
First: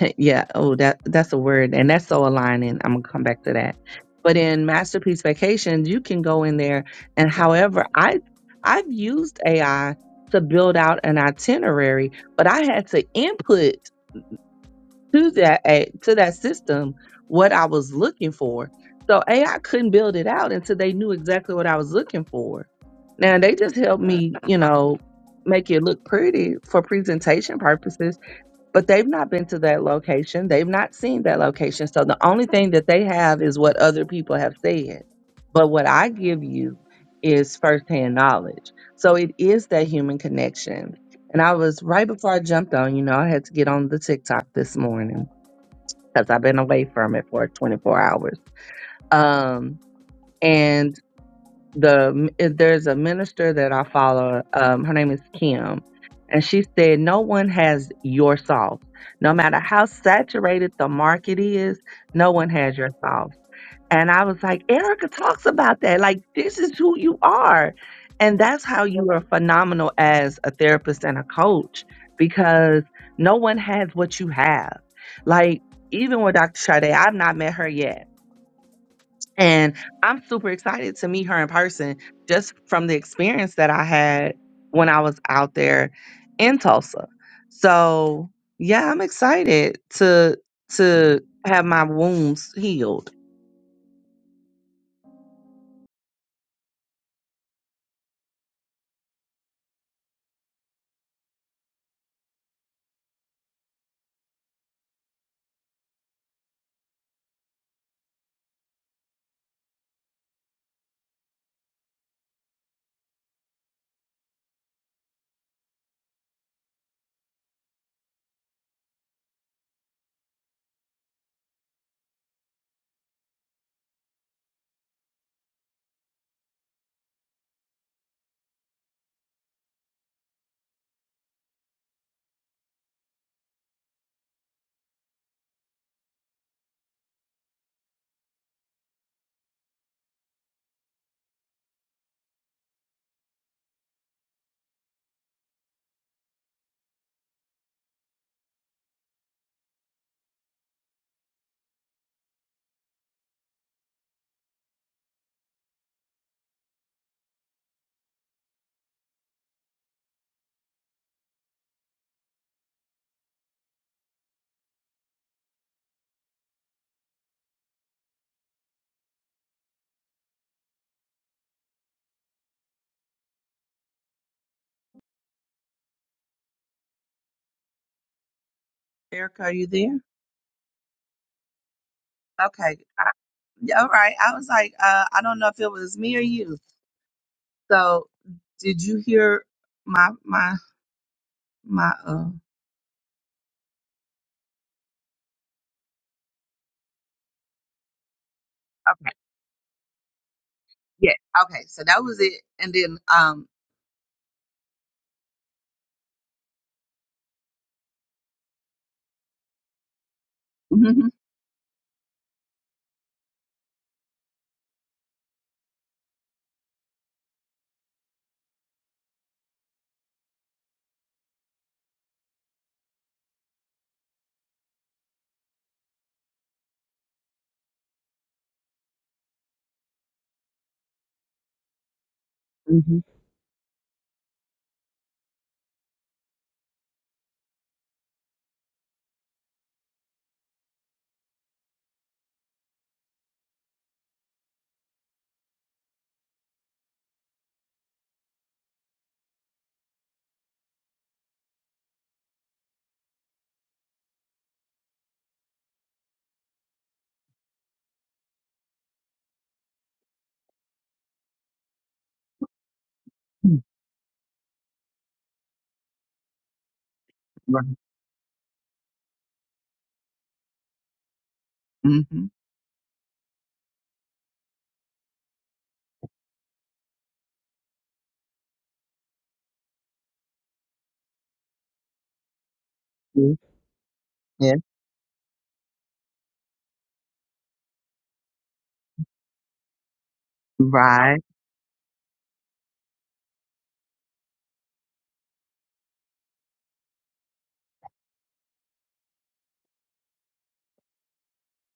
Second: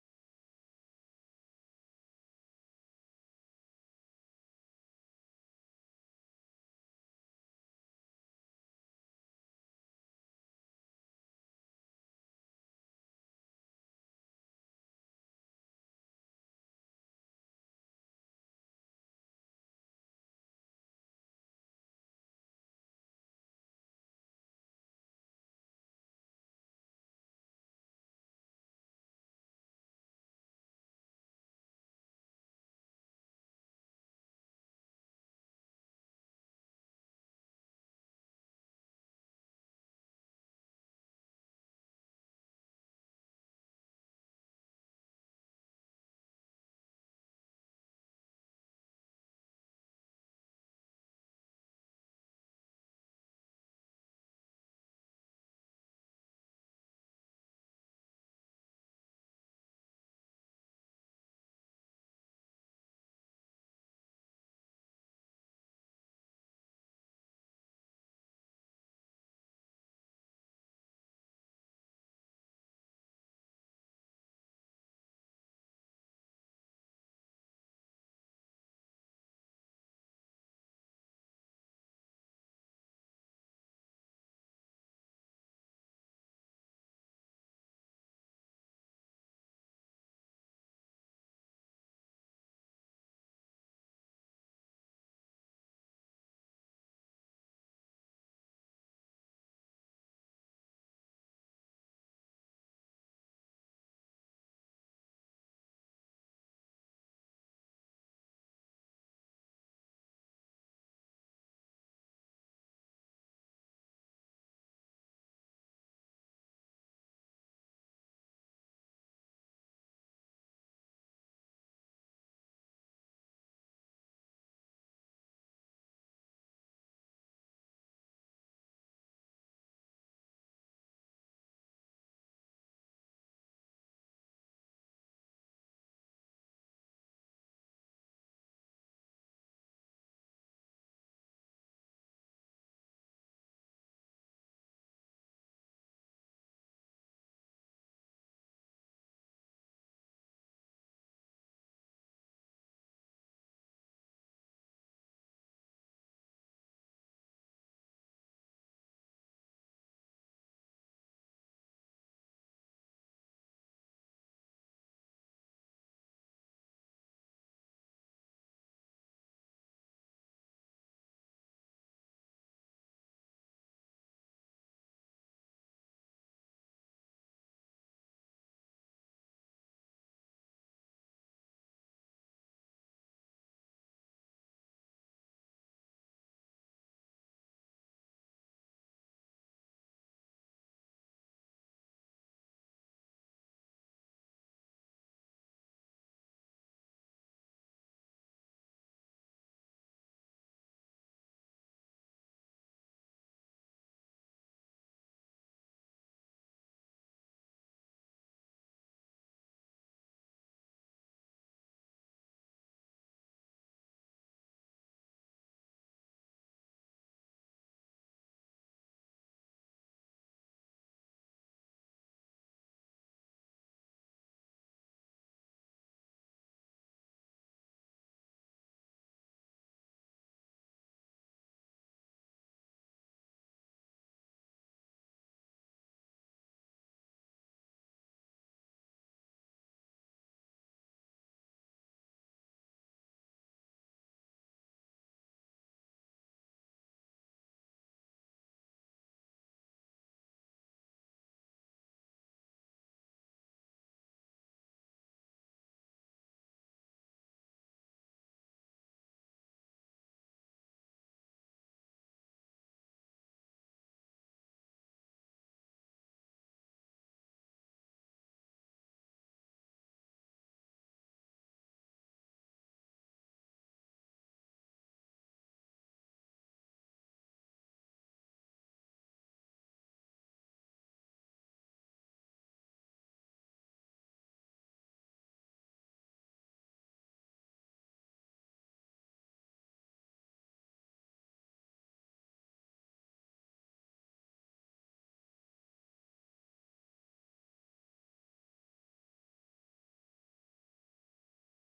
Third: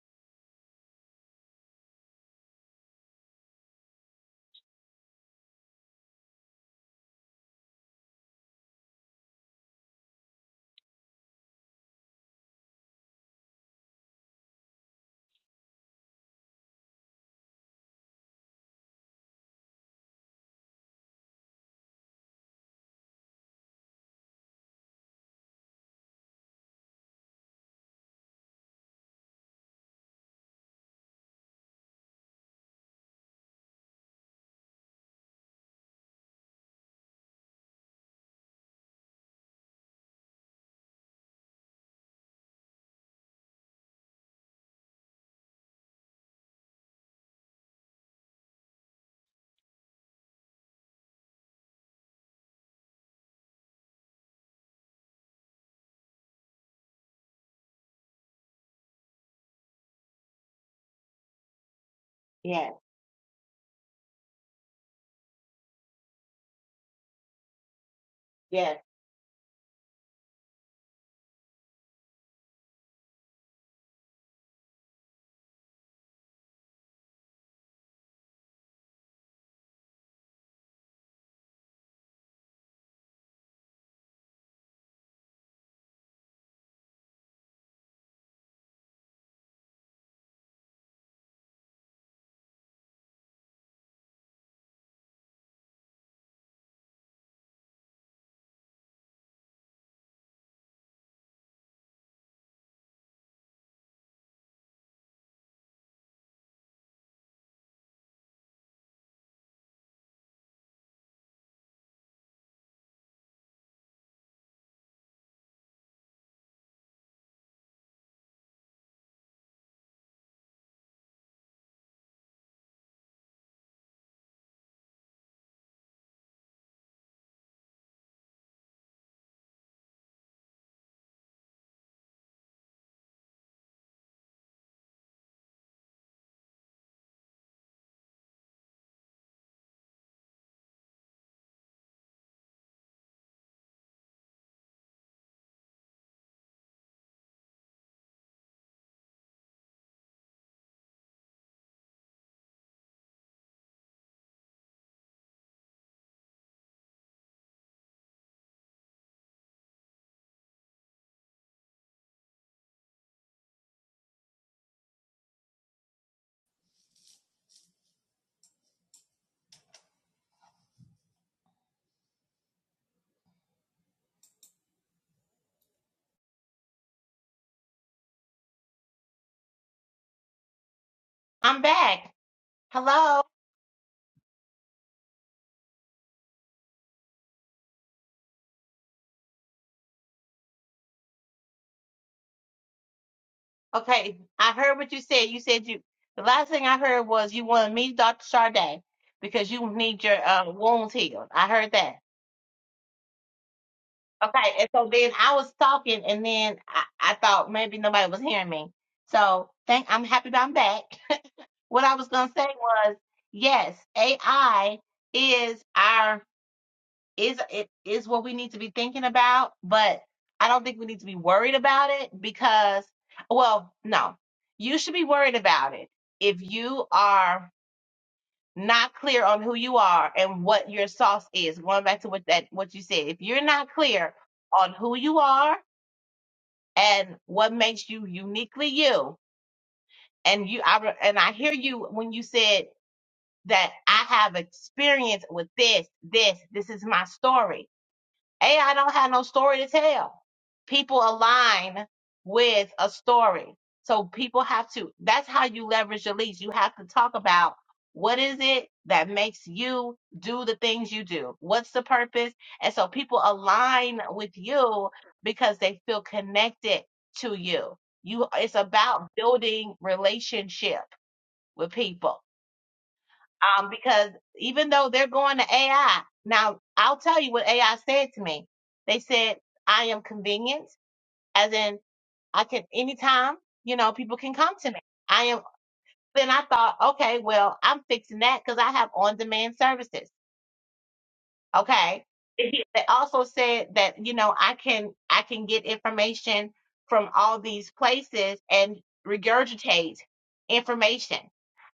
[SPEAKER 1] yeah oh that that's a word, and that's so aligning. I'm gonna come back to that. But in Masterpiece Vacations, you can go in there, and however I I've used AI to build out an itinerary, but I had to input to that a- to that system what I was looking for. So AI couldn't build it out until they knew exactly what I was looking for. Now they just helped me, you know, make it look pretty for presentation purposes, but they've not been to that location. They've not seen that location. So the only thing that they have is what other people have said. But what I give you is firsthand knowledge. So it is that human connection. And I was right before I jumped on, you know, I had to get on the TikTok this morning because I've been away from it for 24 hours. Um, and the there's a minister that I follow. Um, her name is Kim, and she said, "No one has your sauce. No matter how saturated the market is, no one
[SPEAKER 2] Yes,
[SPEAKER 1] has your sauce." And I was like, Erica talks about that. Like, this is who you are. And that's
[SPEAKER 2] yes.
[SPEAKER 1] how you are phenomenal as a therapist and a coach because no one has what you have. Like, even with Dr. Sade, I've not met her yet. And I'm super excited to meet her in person just from the experience that I had when I was out there in Tulsa. So, yeah, I'm excited to to have my wounds healed. Erica, are you there?
[SPEAKER 2] I'm back.
[SPEAKER 1] Okay. I,
[SPEAKER 2] Hello.
[SPEAKER 1] yeah, all right. I was like, uh, I don't know if it was me or you. So did you hear my my my uh
[SPEAKER 2] Okay, I heard what you said. You said you. The last thing I heard was you wanted me, Dr. Charday
[SPEAKER 1] okay.
[SPEAKER 2] because you need your uh, wounds
[SPEAKER 1] Yeah.
[SPEAKER 2] healed. I
[SPEAKER 1] Okay.
[SPEAKER 2] heard
[SPEAKER 1] So
[SPEAKER 2] that.
[SPEAKER 1] that was it. And then um
[SPEAKER 2] Okay, and so then I was talking, and then I, I thought maybe nobody was hearing me. So thank. I'm happy that I'm back.
[SPEAKER 1] mhm,
[SPEAKER 2] what I was gonna say was yes, AI is our is it is what we need to be thinking about, but I don't think we need to be worried about it because well, no. You should be worried about it if you are not clear on who you are and what your sauce is. Going back to what that what you
[SPEAKER 1] mhm,
[SPEAKER 2] said. If you're not clear on who you are and what makes you uniquely you and you I re- and I hear you when you said that I have experience with this, this, this is my story AI don't have no story to tell. People align with a story. So people have to, that's how you leverage your leads. You have to talk about what is it that makes you do the things you do? What's the purpose? And so people align with you because they feel connected to you. You, it's about building relationship with people
[SPEAKER 1] mhm, right.
[SPEAKER 2] um, because even though they're going to AI, now I'll tell you what AI said to me. They said, I am convenient, as in I can
[SPEAKER 1] Mhm. Yeah.
[SPEAKER 2] anytime, you know, people can
[SPEAKER 1] yeah,
[SPEAKER 2] come to me. I am, then I thought, okay, well, I'm fixing that because I have on demand services.
[SPEAKER 1] Right.
[SPEAKER 2] Okay. Mhm. They also said that, you know, I can, I can get information from all these places and regurgitate information.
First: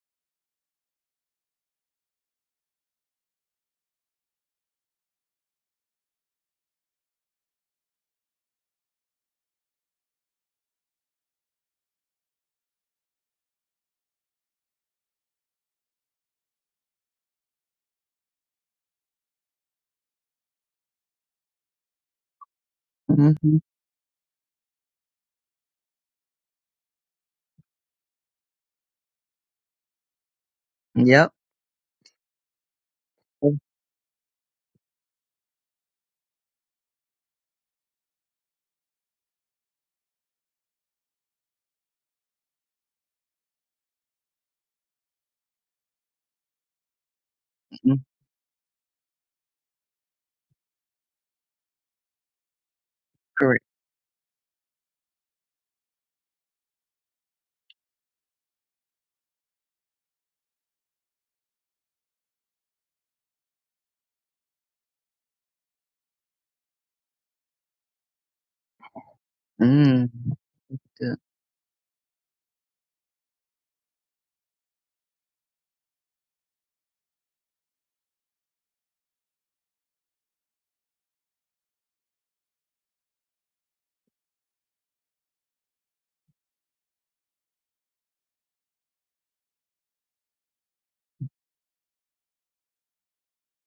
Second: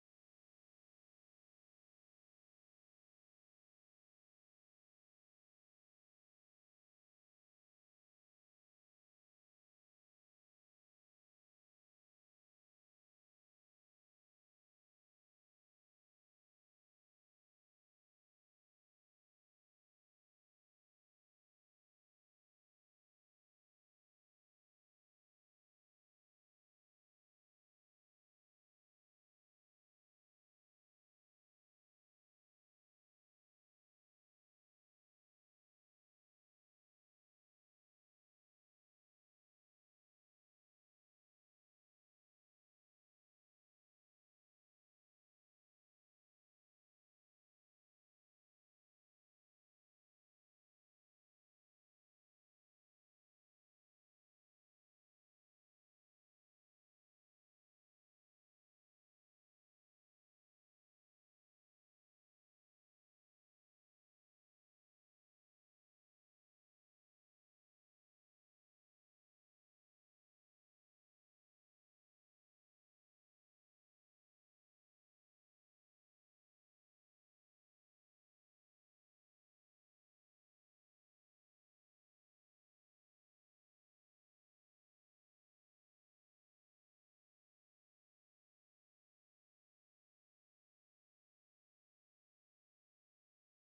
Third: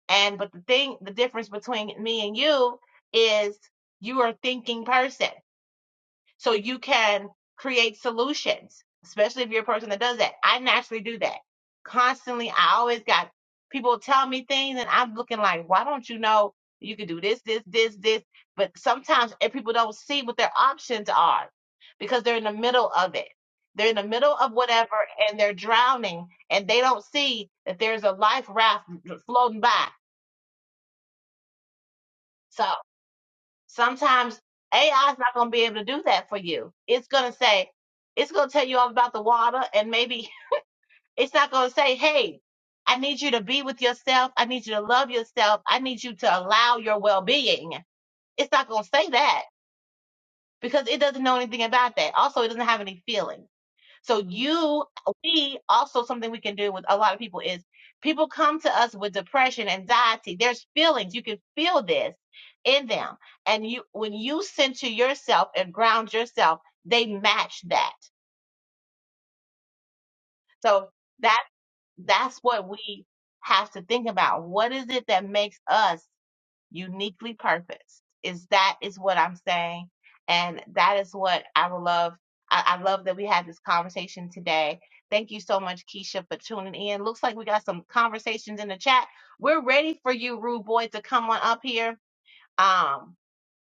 [SPEAKER 2] And but the thing, the difference between me and you is you are a thinking person. So you can create solutions, especially if you're a person that does that. I naturally do that. Constantly, I always got people tell me things and I'm looking like, why don't you know you could do this, this, this, this? But sometimes if people don't see what their options are because they're in the middle of it.
[SPEAKER 1] hmm
[SPEAKER 2] They're in the middle of whatever and they're drowning and they don't see that there's a life raft floating by.
[SPEAKER 1] Yep.
[SPEAKER 2] So. Sometimes AI is not going to be able to do that for you. It's going to say, it's going to tell you all about the water, and maybe it's not going to say, hey, I need you to be with yourself. I need you to love yourself. I need you to allow your well being.
[SPEAKER 1] Mhm,
[SPEAKER 2] It's not going to say that because it doesn't know anything about that. Also, it doesn't have any feelings.
[SPEAKER 1] Correct.
[SPEAKER 2] So you, we also something we can do with a lot of people is people come to us with depression, anxiety. There's feelings. You can feel this in them. And you, when you center yourself and ground yourself, they match that.
[SPEAKER 1] Mm.
[SPEAKER 2] So
[SPEAKER 1] Good.
[SPEAKER 2] that, that's what we have to think about. What is it that makes us uniquely purposed is that is what i'm saying and that is what i would love I, I love that we had this conversation today thank you so much keisha for tuning in looks like we got some conversations in the chat we're ready for you rude boy to come on up here um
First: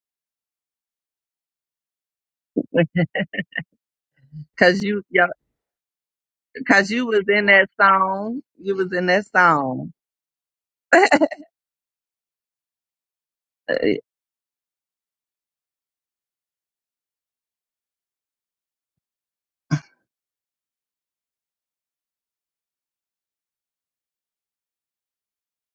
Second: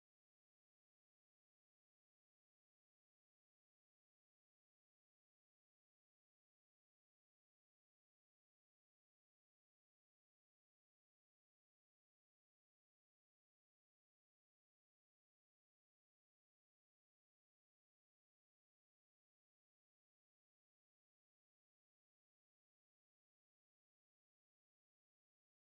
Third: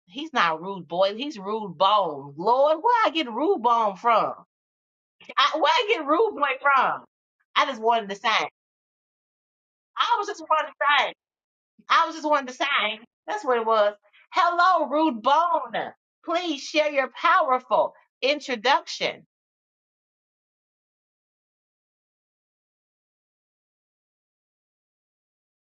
[SPEAKER 2] he's not rude boy he's rude bone lord where i get rude bone from
[SPEAKER 1] Cause you yeah,
[SPEAKER 2] I, where i get rude boy
[SPEAKER 1] cause
[SPEAKER 2] from
[SPEAKER 1] you was in
[SPEAKER 2] i
[SPEAKER 1] that
[SPEAKER 2] just wanted to say
[SPEAKER 1] song. You was in that song.
[SPEAKER 2] i was just wanted to say I was just wanting to say, that's what it
[SPEAKER 1] Uh,
[SPEAKER 2] was. Hello, Rude Bone. Please share your powerful introduction.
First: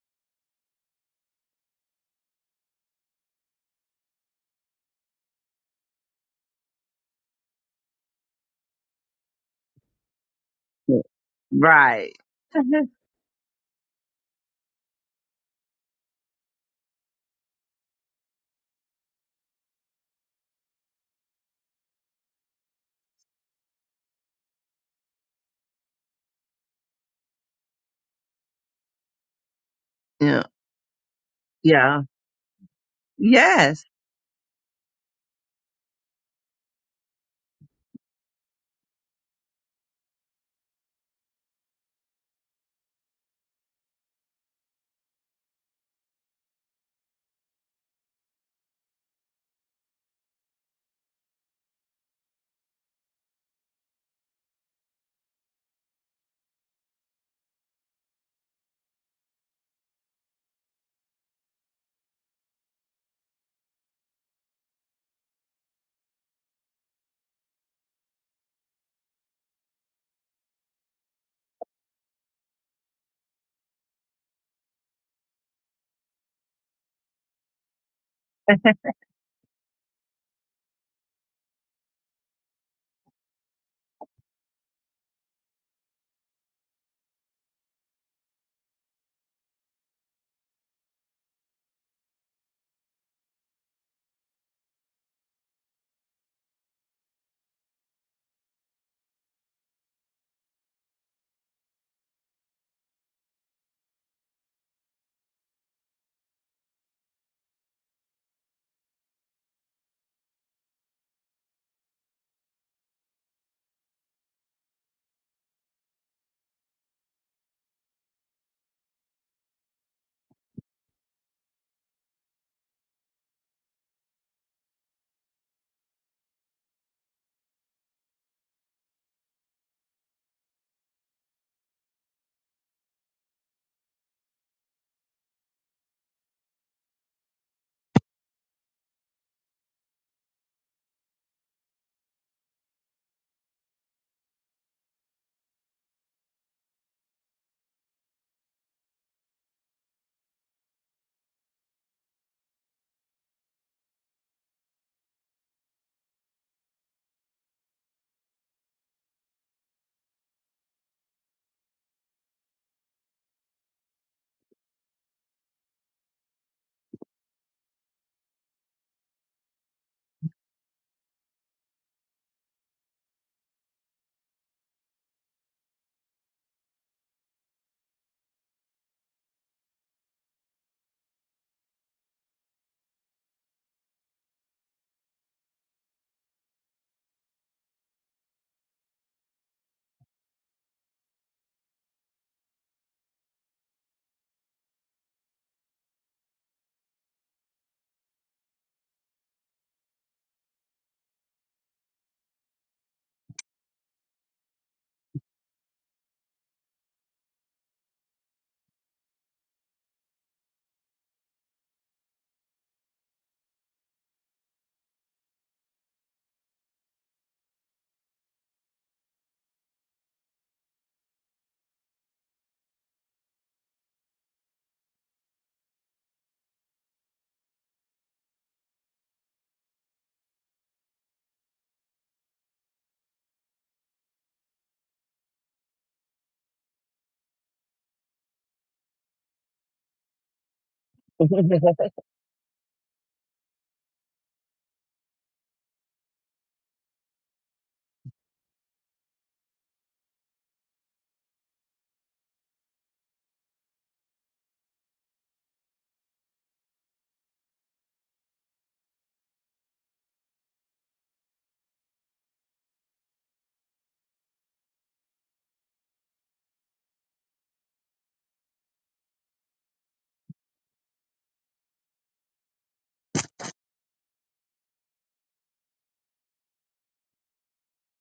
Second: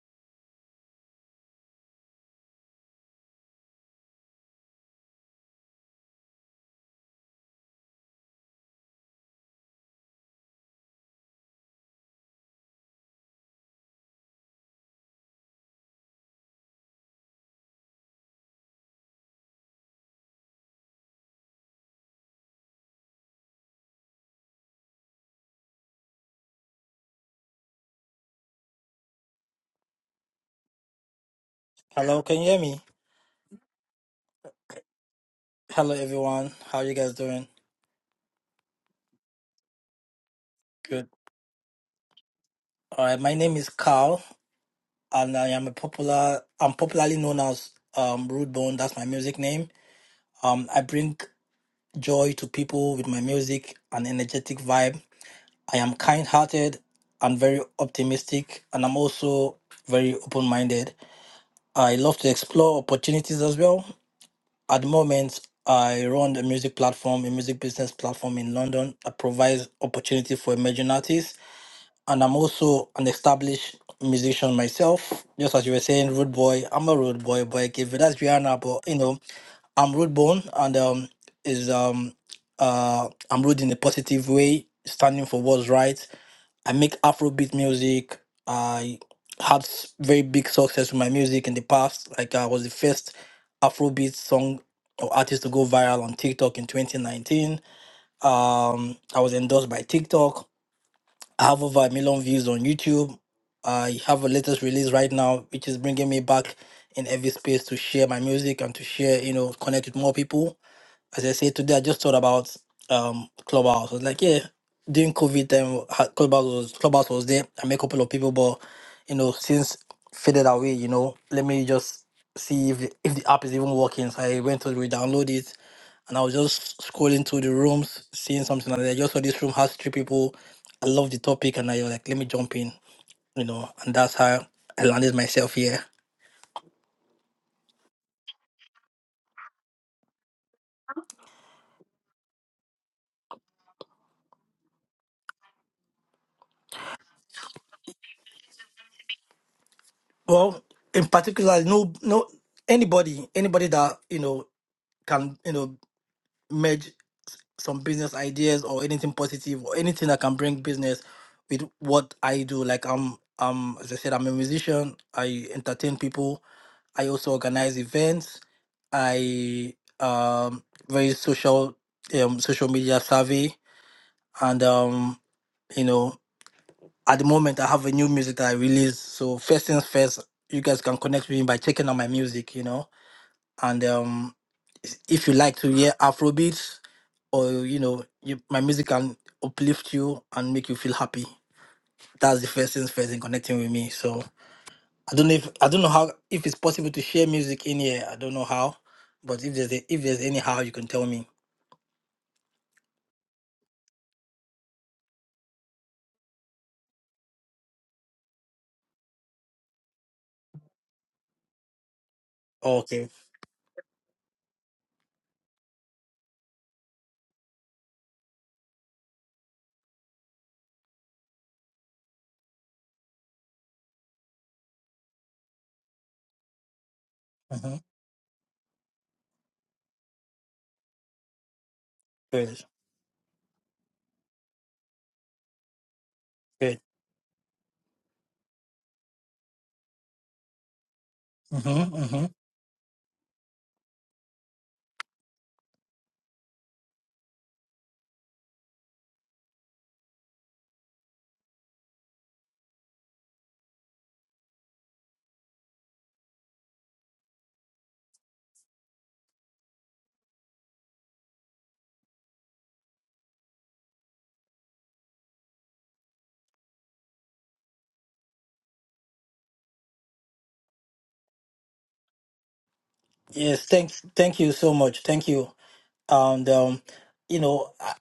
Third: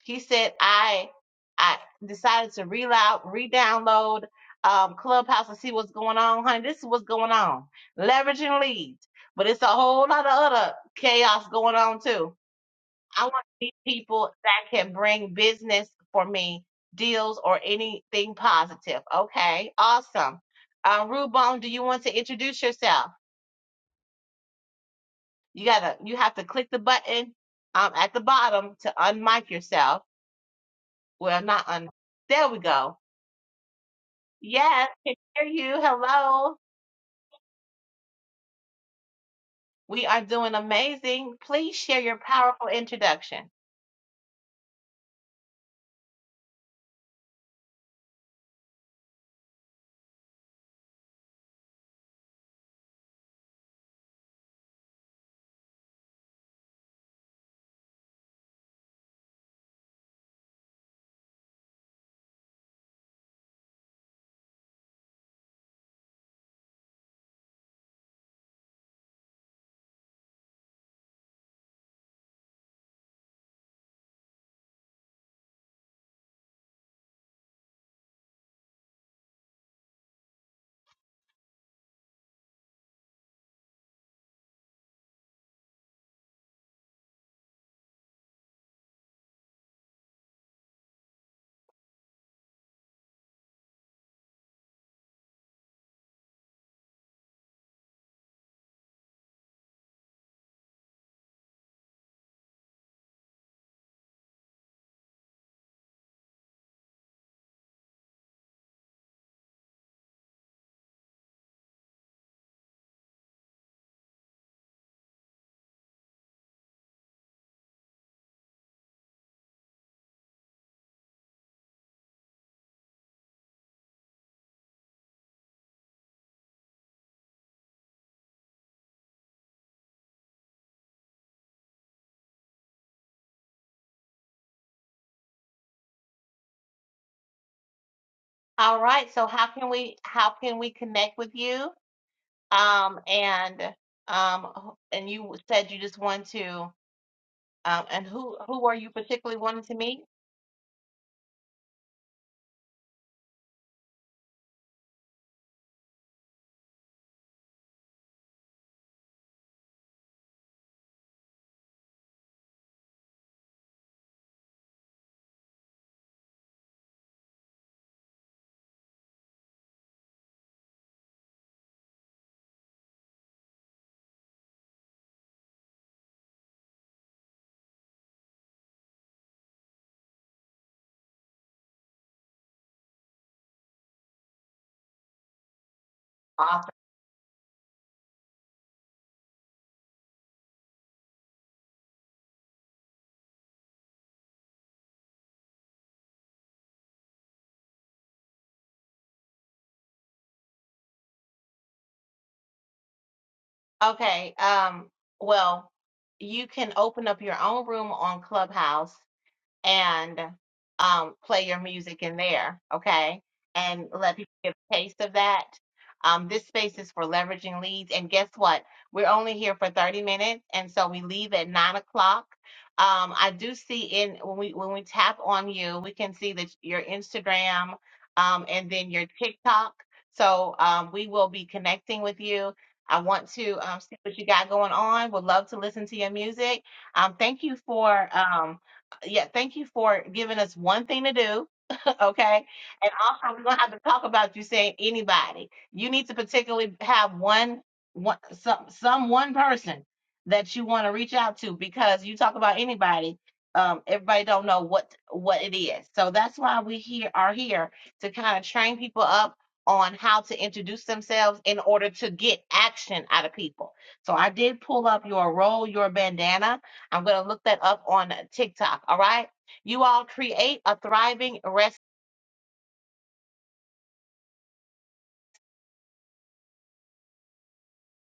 [SPEAKER 2] He said, I I decided to reload, re-download um, Clubhouse and see what's going on. Honey, this is what's going on. Leveraging leads. But it's a whole lot of other chaos going on
[SPEAKER 1] Right.
[SPEAKER 2] too. I want to meet people that can bring business for me, deals or anything positive. Okay, awesome. Um, Rubone, do you want to introduce yourself? You gotta, you have to click the button um at the bottom to unmic yourself.
[SPEAKER 1] yeah.
[SPEAKER 2] Well, not un.
[SPEAKER 1] Yeah.
[SPEAKER 3] Hello, can
[SPEAKER 2] There
[SPEAKER 3] you hear
[SPEAKER 2] we
[SPEAKER 3] me?
[SPEAKER 2] go.
[SPEAKER 1] Yes
[SPEAKER 2] Yes, can hear you.
[SPEAKER 3] Hello, everyone.
[SPEAKER 2] Hello.
[SPEAKER 3] How you guys doing?
[SPEAKER 2] We are doing
[SPEAKER 3] Good.
[SPEAKER 2] amazing. Please share your powerful
[SPEAKER 3] All right. My
[SPEAKER 2] introduction.
[SPEAKER 3] name is Carl, and I am a popular. I'm popularly known as um, Rude Bone. That's my music name. Um, I bring joy to people with my music and energetic vibe. I am kind-hearted and very optimistic, and I'm also very open-minded. I love to explore opportunities as well. At the moment, I run a music platform, a music business platform in London that provides opportunity for emerging artists and I'm also an established musician myself. Just as you were saying, rude boy. I'm a rude boy, but okay, but that's Rihanna. But you know, I'm rude born, and um, is um, uh, I'm rude in a positive way, standing for what's right. I make Afrobeat music. I had s- very big success with my music in the past. Like I was the first Afrobeat song or artist to go viral on TikTok in 2019. Um, I was endorsed by TikTok I have over a million views on YouTube. I have a latest release right now, which is bringing me back in every space to share my music and to share, you know, connect with more people as I said today, I just thought about um Clubhouse. I was like, yeah, during COVID time, ha- Clubhouse was Clubhouse was there. I met a couple of people, but you know, since faded away, you know, let me just see if the, if the app is even working. So I went to re-download it, and I was just scrolling through the rooms, seeing something, and I just saw this room has three people. I love the topic, and I was like, let me jump in, you know, and that's how I landed myself here.
[SPEAKER 2] All right. So how can we how can we connect with you? Um, and um, and you said you just want to, um, and who who are you particularly wanting to meet?
[SPEAKER 3] Well, in particular, no, no, anybody, anybody that you know can you know merge some business ideas or anything positive or anything that can bring business with what I do. Like I'm um as I said, I'm a musician, I entertain people, I also organize events, I um very social um social media savvy and um you know at the moment I have a new music that I release. So first things first, you guys can connect with me by checking out my music, you know and um, if you like to hear
[SPEAKER 2] Awesome.
[SPEAKER 3] Afrobeats or you know, you, my music can uplift you and make you feel happy. That's the first thing first in connecting with me. So I don't know if I don't know how if it's possible to share music in here. I don't know how, but if there's a, if there's any how, you can tell me.
[SPEAKER 2] Okay. Um, well, you can open up your own room on Clubhouse and um, play your music in there,
[SPEAKER 3] okay.
[SPEAKER 2] okay? And let people get a taste of that. Um, this space is for leveraging leads. And guess what? We're only here for 30 minutes, and so we leave at nine o'clock. Um, I do see in when we when we tap on you, we can see that your Instagram
[SPEAKER 3] Mm-hmm.
[SPEAKER 2] um, and then your TikTok. So um, we will be connecting with you.
[SPEAKER 3] Good.
[SPEAKER 2] I want to um, see what you got going on. Would love to listen to your music.
[SPEAKER 3] Good.
[SPEAKER 2] Um, thank you for um, yeah, thank you for giving us one thing to do.
[SPEAKER 3] Mm-hmm, mm-hmm.
[SPEAKER 2] Okay. And also we're gonna have to talk about you saying anybody. You need to particularly have one one some some one person that you want to reach out to because you talk about anybody. Um, everybody don't know what what it is. So that's why we here are here to kind of train people up on how to introduce themselves in order to get action out of people. So I did pull up your roll, your bandana I'm going to look that up on TikTok. All right. You all create a thriving, rest.
[SPEAKER 3] Yes. Thanks. Thank you so much. Thank you. And um, you know, I,